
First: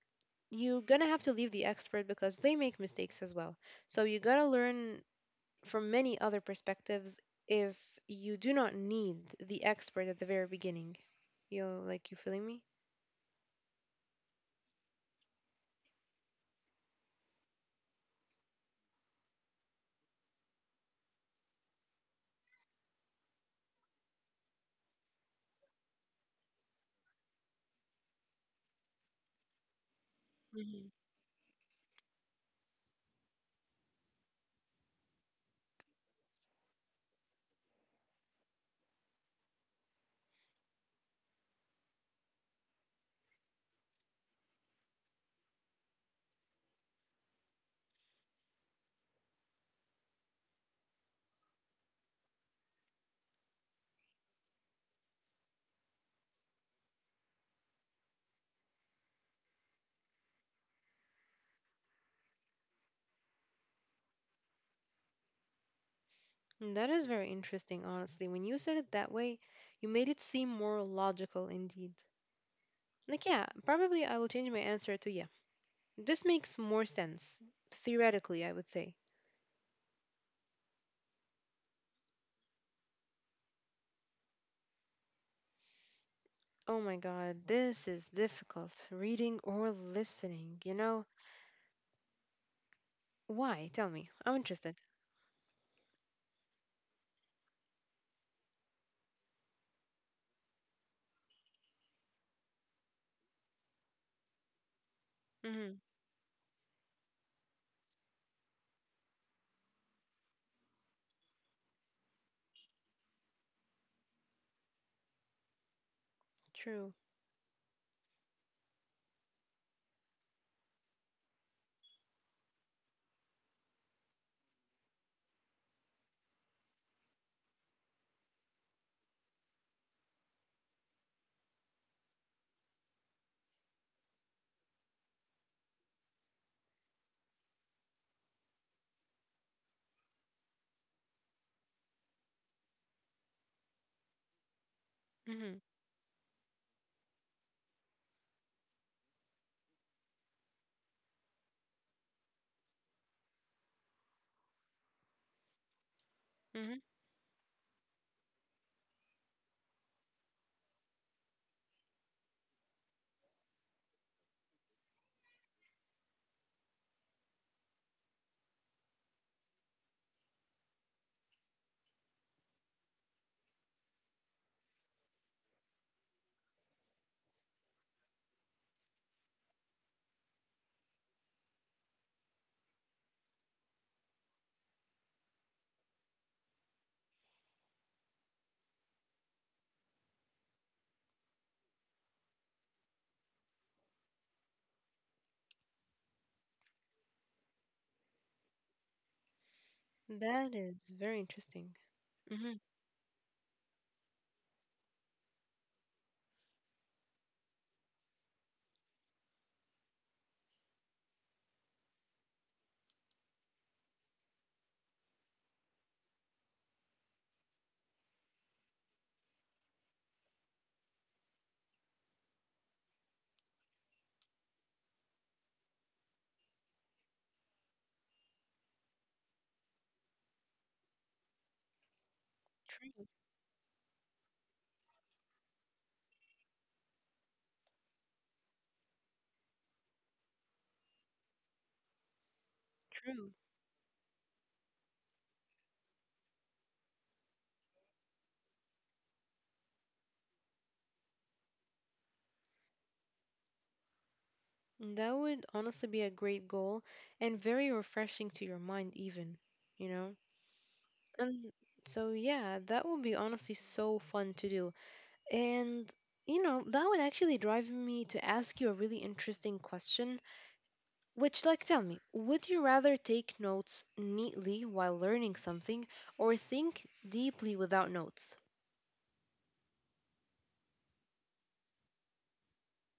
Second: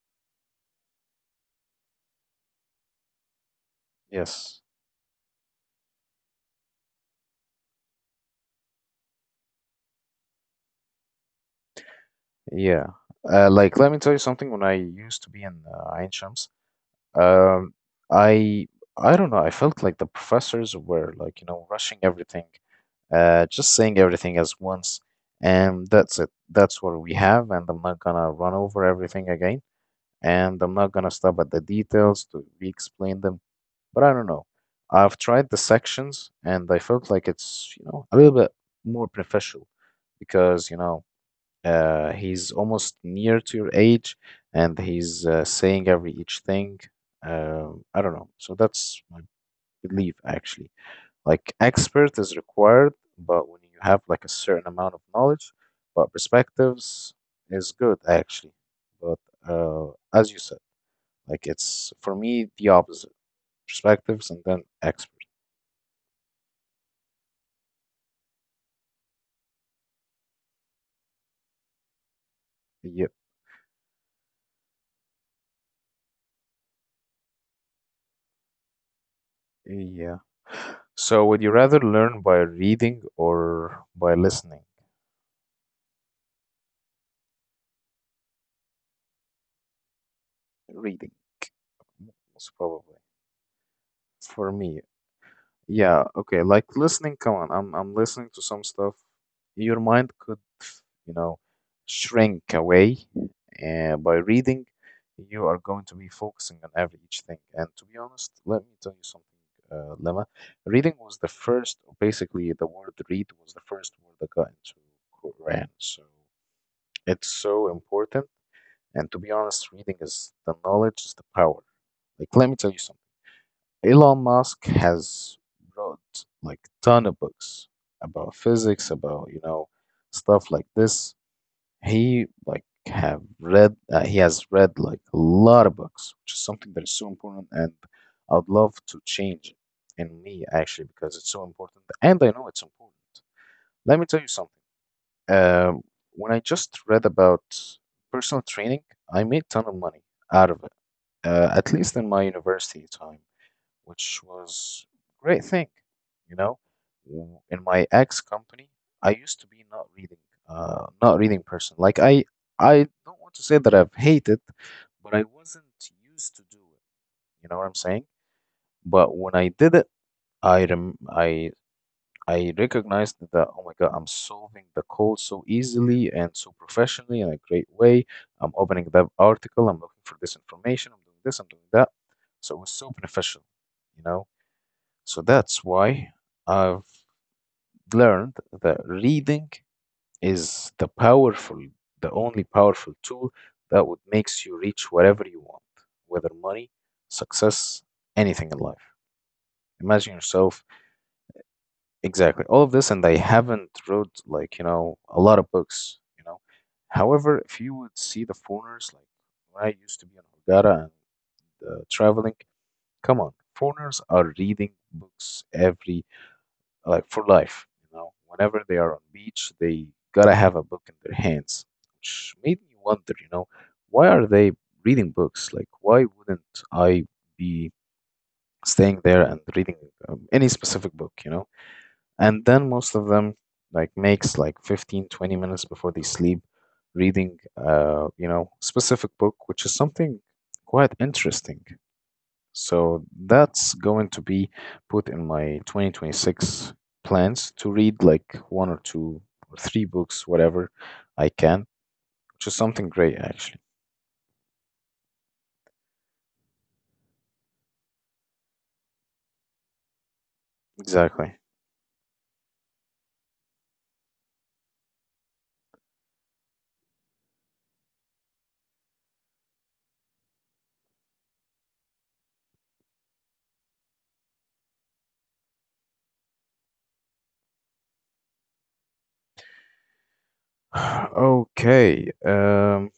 Speaker 2: you're gonna have to leave the expert because they make mistakes as well. So you gotta
Speaker 1: Yes.
Speaker 2: learn from many other perspectives if you do not need the expert at the very beginning. You like you feeling me?
Speaker 1: Yeah. Like, let me tell you something. When I used to be in Ain Shams, Um, I I don't know. I felt like the professors were like, you know, rushing everything, just saying everything as once, and that's it. That's what we have, and I'm not gonna run over everything again, and I'm not
Speaker 2: Mhm.
Speaker 1: gonna stop at the details to re-explain them. But I don't know. I've tried the sections, and I felt like it's, you know, a little bit more professional because, you know, he's almost near to your age, and he's saying every each thing. I don't know. So that's my belief, actually. Like expert is required, but when you have like a certain amount of knowledge, but perspectives is good actually. But uh, as you said, like it's for me the opposite perspectives and then expert.
Speaker 2: Mm, that is very interesting, honestly. When you said it that way, you made it seem more logical indeed.
Speaker 1: Yeah,
Speaker 2: Like, yeah, probably I will change my answer to yeah. This makes more sense, theoretically, I would say.
Speaker 1: yeah. So would you rather learn by reading or by listening?
Speaker 2: Oh my god, this is difficult. Reading or listening, you know?
Speaker 1: Reading. Most probably
Speaker 2: Why? Tell me. I'm
Speaker 1: for
Speaker 2: interested.
Speaker 1: me. Yeah, okay. Like listening, come on. I'm listening to some stuff. Your mind could, you know, shrink away. By reading, you are
Speaker 2: Mm-hmm.
Speaker 1: going to be focusing on every each thing. And to be honest, let me tell you something, Lemma. Reading was the first, basically, the word read was the first word that got into Quran. So
Speaker 2: True.
Speaker 1: it's so important. And to be honest, reading is the knowledge is the power. Like, let me tell you something. Elon Musk has wrote like ton of books about physics, about you know stuff like this. He like have read he has read like a lot of books, which is something that is so important, and I'd love to change it in me actually because it's so important, and I know it's important. Let me tell you something.
Speaker 2: Mm-hmm.
Speaker 1: Um, when I just read about personal training, I made ton of money out of it, at least in my university time which was great thing. You know,
Speaker 2: Mm-hmm.
Speaker 1: In my ex company, I used to be not reading, not reading person. I don't want to say that I've hated, but I wasn't used to do it. You know what I'm saying? But when I did it, I I recognized that oh my God, I'm solving the code so easily and so professionally in a great way. I'm opening that article. I'm looking for this information. I'm doing this. I'm doing that. So it was so beneficial, you know. So that's why I've learned that reading is the powerful, the only powerful tool that would makes you reach whatever you want, whether money, success, anything in life. Imagine
Speaker 2: That
Speaker 1: yourself
Speaker 2: is very interesting.
Speaker 1: exactly
Speaker 2: Mm-hmm.
Speaker 1: all of this, and I haven't read like you know a lot of books, you know. However, if you would see the foreigners, like when I used to be in Hurghada and traveling, come on, foreigners are reading books every like for life. You know, whenever they are on beach, they gotta have a book in their hands, which made me wonder, you know, why are they reading books? Like, why wouldn't I be staying there and reading any specific book, you know? And then most
Speaker 2: True.
Speaker 1: of them like makes like 15, 20 minutes before they sleep reading, you know, specific book, which is something quite interesting. So
Speaker 2: True.
Speaker 1: that's going to be put in my 2026 plans to read like one or two or three books, whatever I can, which is something great actually.
Speaker 2: That would honestly be a great goal and very refreshing to your mind, even, you know?
Speaker 1: Exactly.
Speaker 2: And so, yeah, that would be honestly so fun to do. And you know, that would actually drive me to ask you a really interesting question, which, like, tell me, would you rather take notes neatly while learning something or think deeply without notes?
Speaker 1: *sighs* Okay.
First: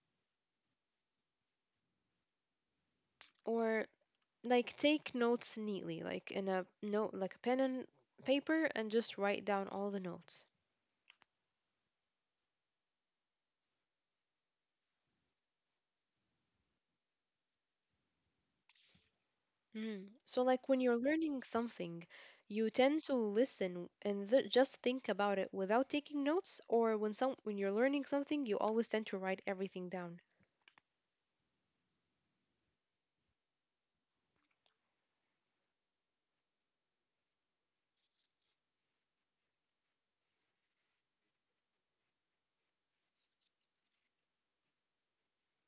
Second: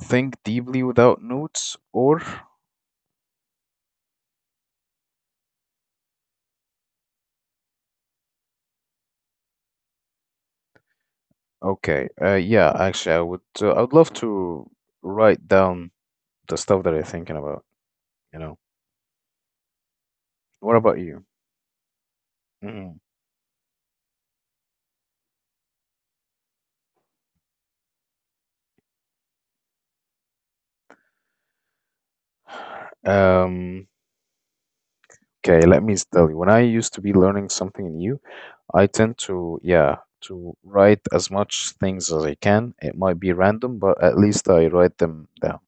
Speaker 1: Think deeply without notes, or
Speaker 2: Or like take notes neatly, like in a note, like a pen and paper, and just write down all the notes?
Speaker 1: okay. Yeah, actually, I would. I would love to write down the stuff that I'm thinking about. You know.
Speaker 2: Mm. So, like
Speaker 1: What
Speaker 2: when you're
Speaker 1: about you?
Speaker 2: learning something, you
Speaker 1: Mm.
Speaker 2: tend to listen and th just think about it without taking notes, or when you're learning something, you always tend to write everything down.
Speaker 1: Um. Okay. Let me tell you. When I used to be learning something new, I tend to, yeah, to write as much things as I can. It might be random, but at least I write them down.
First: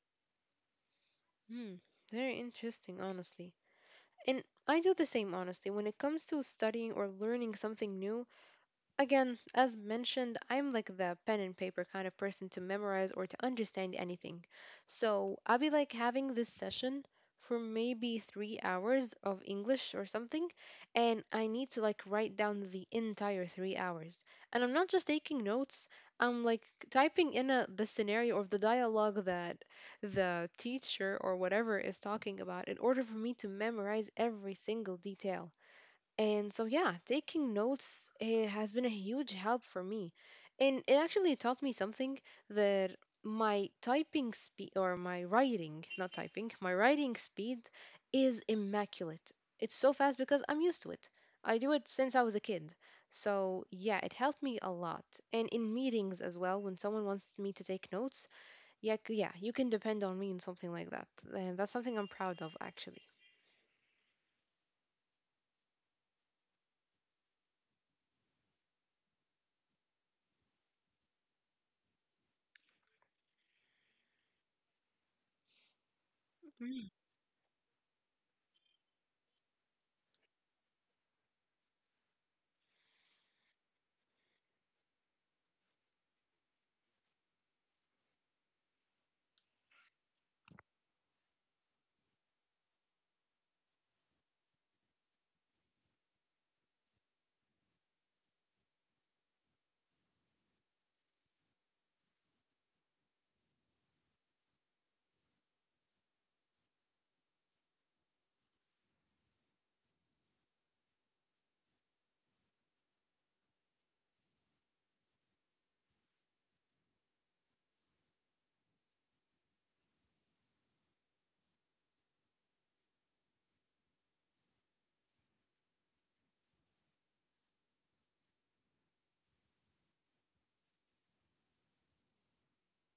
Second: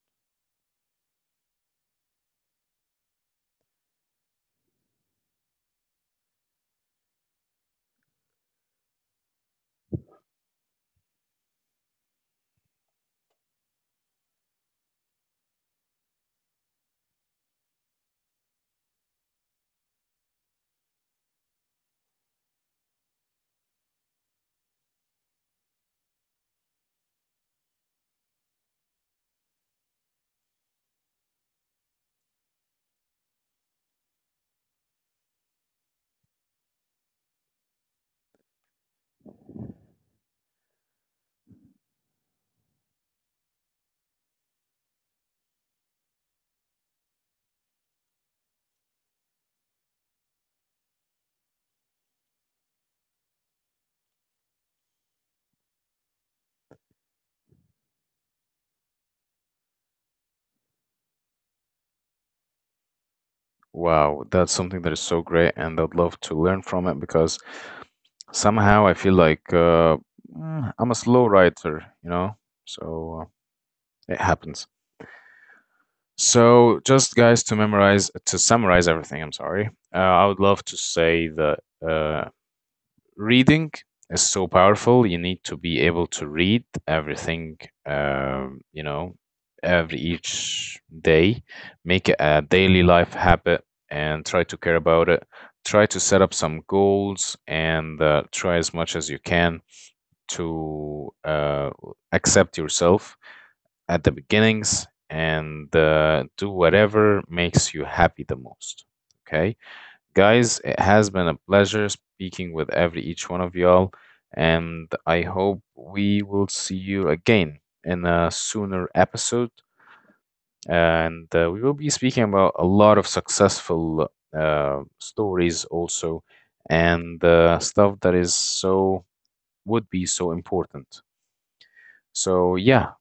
Speaker 2: Hmm, very interesting, honestly. And I do the same, honestly. When it comes to studying or learning something new, again, as mentioned, I'm like the pen and paper kind of person to memorize or to understand anything. So I'll be like having this session for maybe 3 hours of English or something, and I need to like write down the entire 3 hours. And I'm not just taking notes, I'm like typing in the scenario or the dialogue that the teacher or whatever is talking about in order for me to memorize every single detail. And so, yeah, taking notes has been a huge help for me. And it actually taught me something that my typing speed, or my writing, not typing, my writing speed is immaculate. It's so fast because I'm used to it. I do it since I was a kid. So, yeah, it helped me a lot. And in meetings as well, when someone wants me to take notes, yeah, yeah, you can depend on me in something like that. And that's something I'm proud of, actually.
Speaker 1: Wow, that's something that is so great, and I'd love to learn from it because somehow I feel like I'm a slow writer, you know? So it happens. So, just guys, to memorize, to summarize everything, I'm sorry, I would love to say that. Uh, reading is so powerful. You need to be able to read everything, you know, every each day. Make it a daily life habit and try to care about it. Try to set up some goals and try as much as you can to accept yourself at the beginnings and do whatever makes you happy the most. Okay. Guys, it has been a pleasure speaking with every each one of y'all, and I hope we will see you again in a sooner episode. And we will be speaking about a lot of successful stories also, and stuff that is so would be so important. So yeah,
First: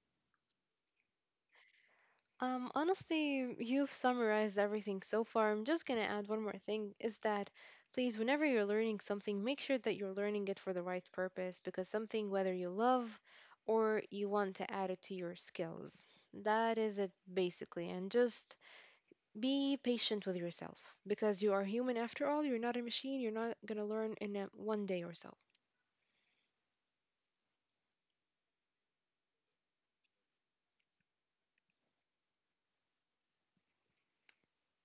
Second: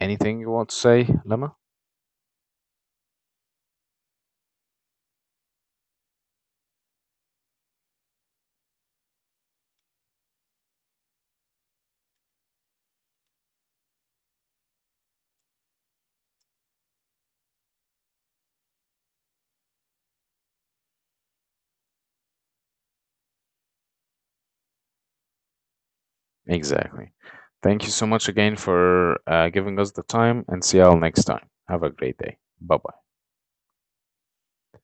Speaker 1: anything you want to say, Lema?
Speaker 2: Honestly, you've summarized everything so far. I'm just gonna add one more thing is that please, whenever you're learning something, make sure that you're learning it for the right purpose because something, whether you love or you want to add it to your skills, that is it basically. And just be patient with yourself because you are human after all. You're not a machine. You're not gonna learn in one day or so.
Speaker 1: Exactly. Thank you so much again for giving us the time, and see y'all next time. Have a great day. Bye bye.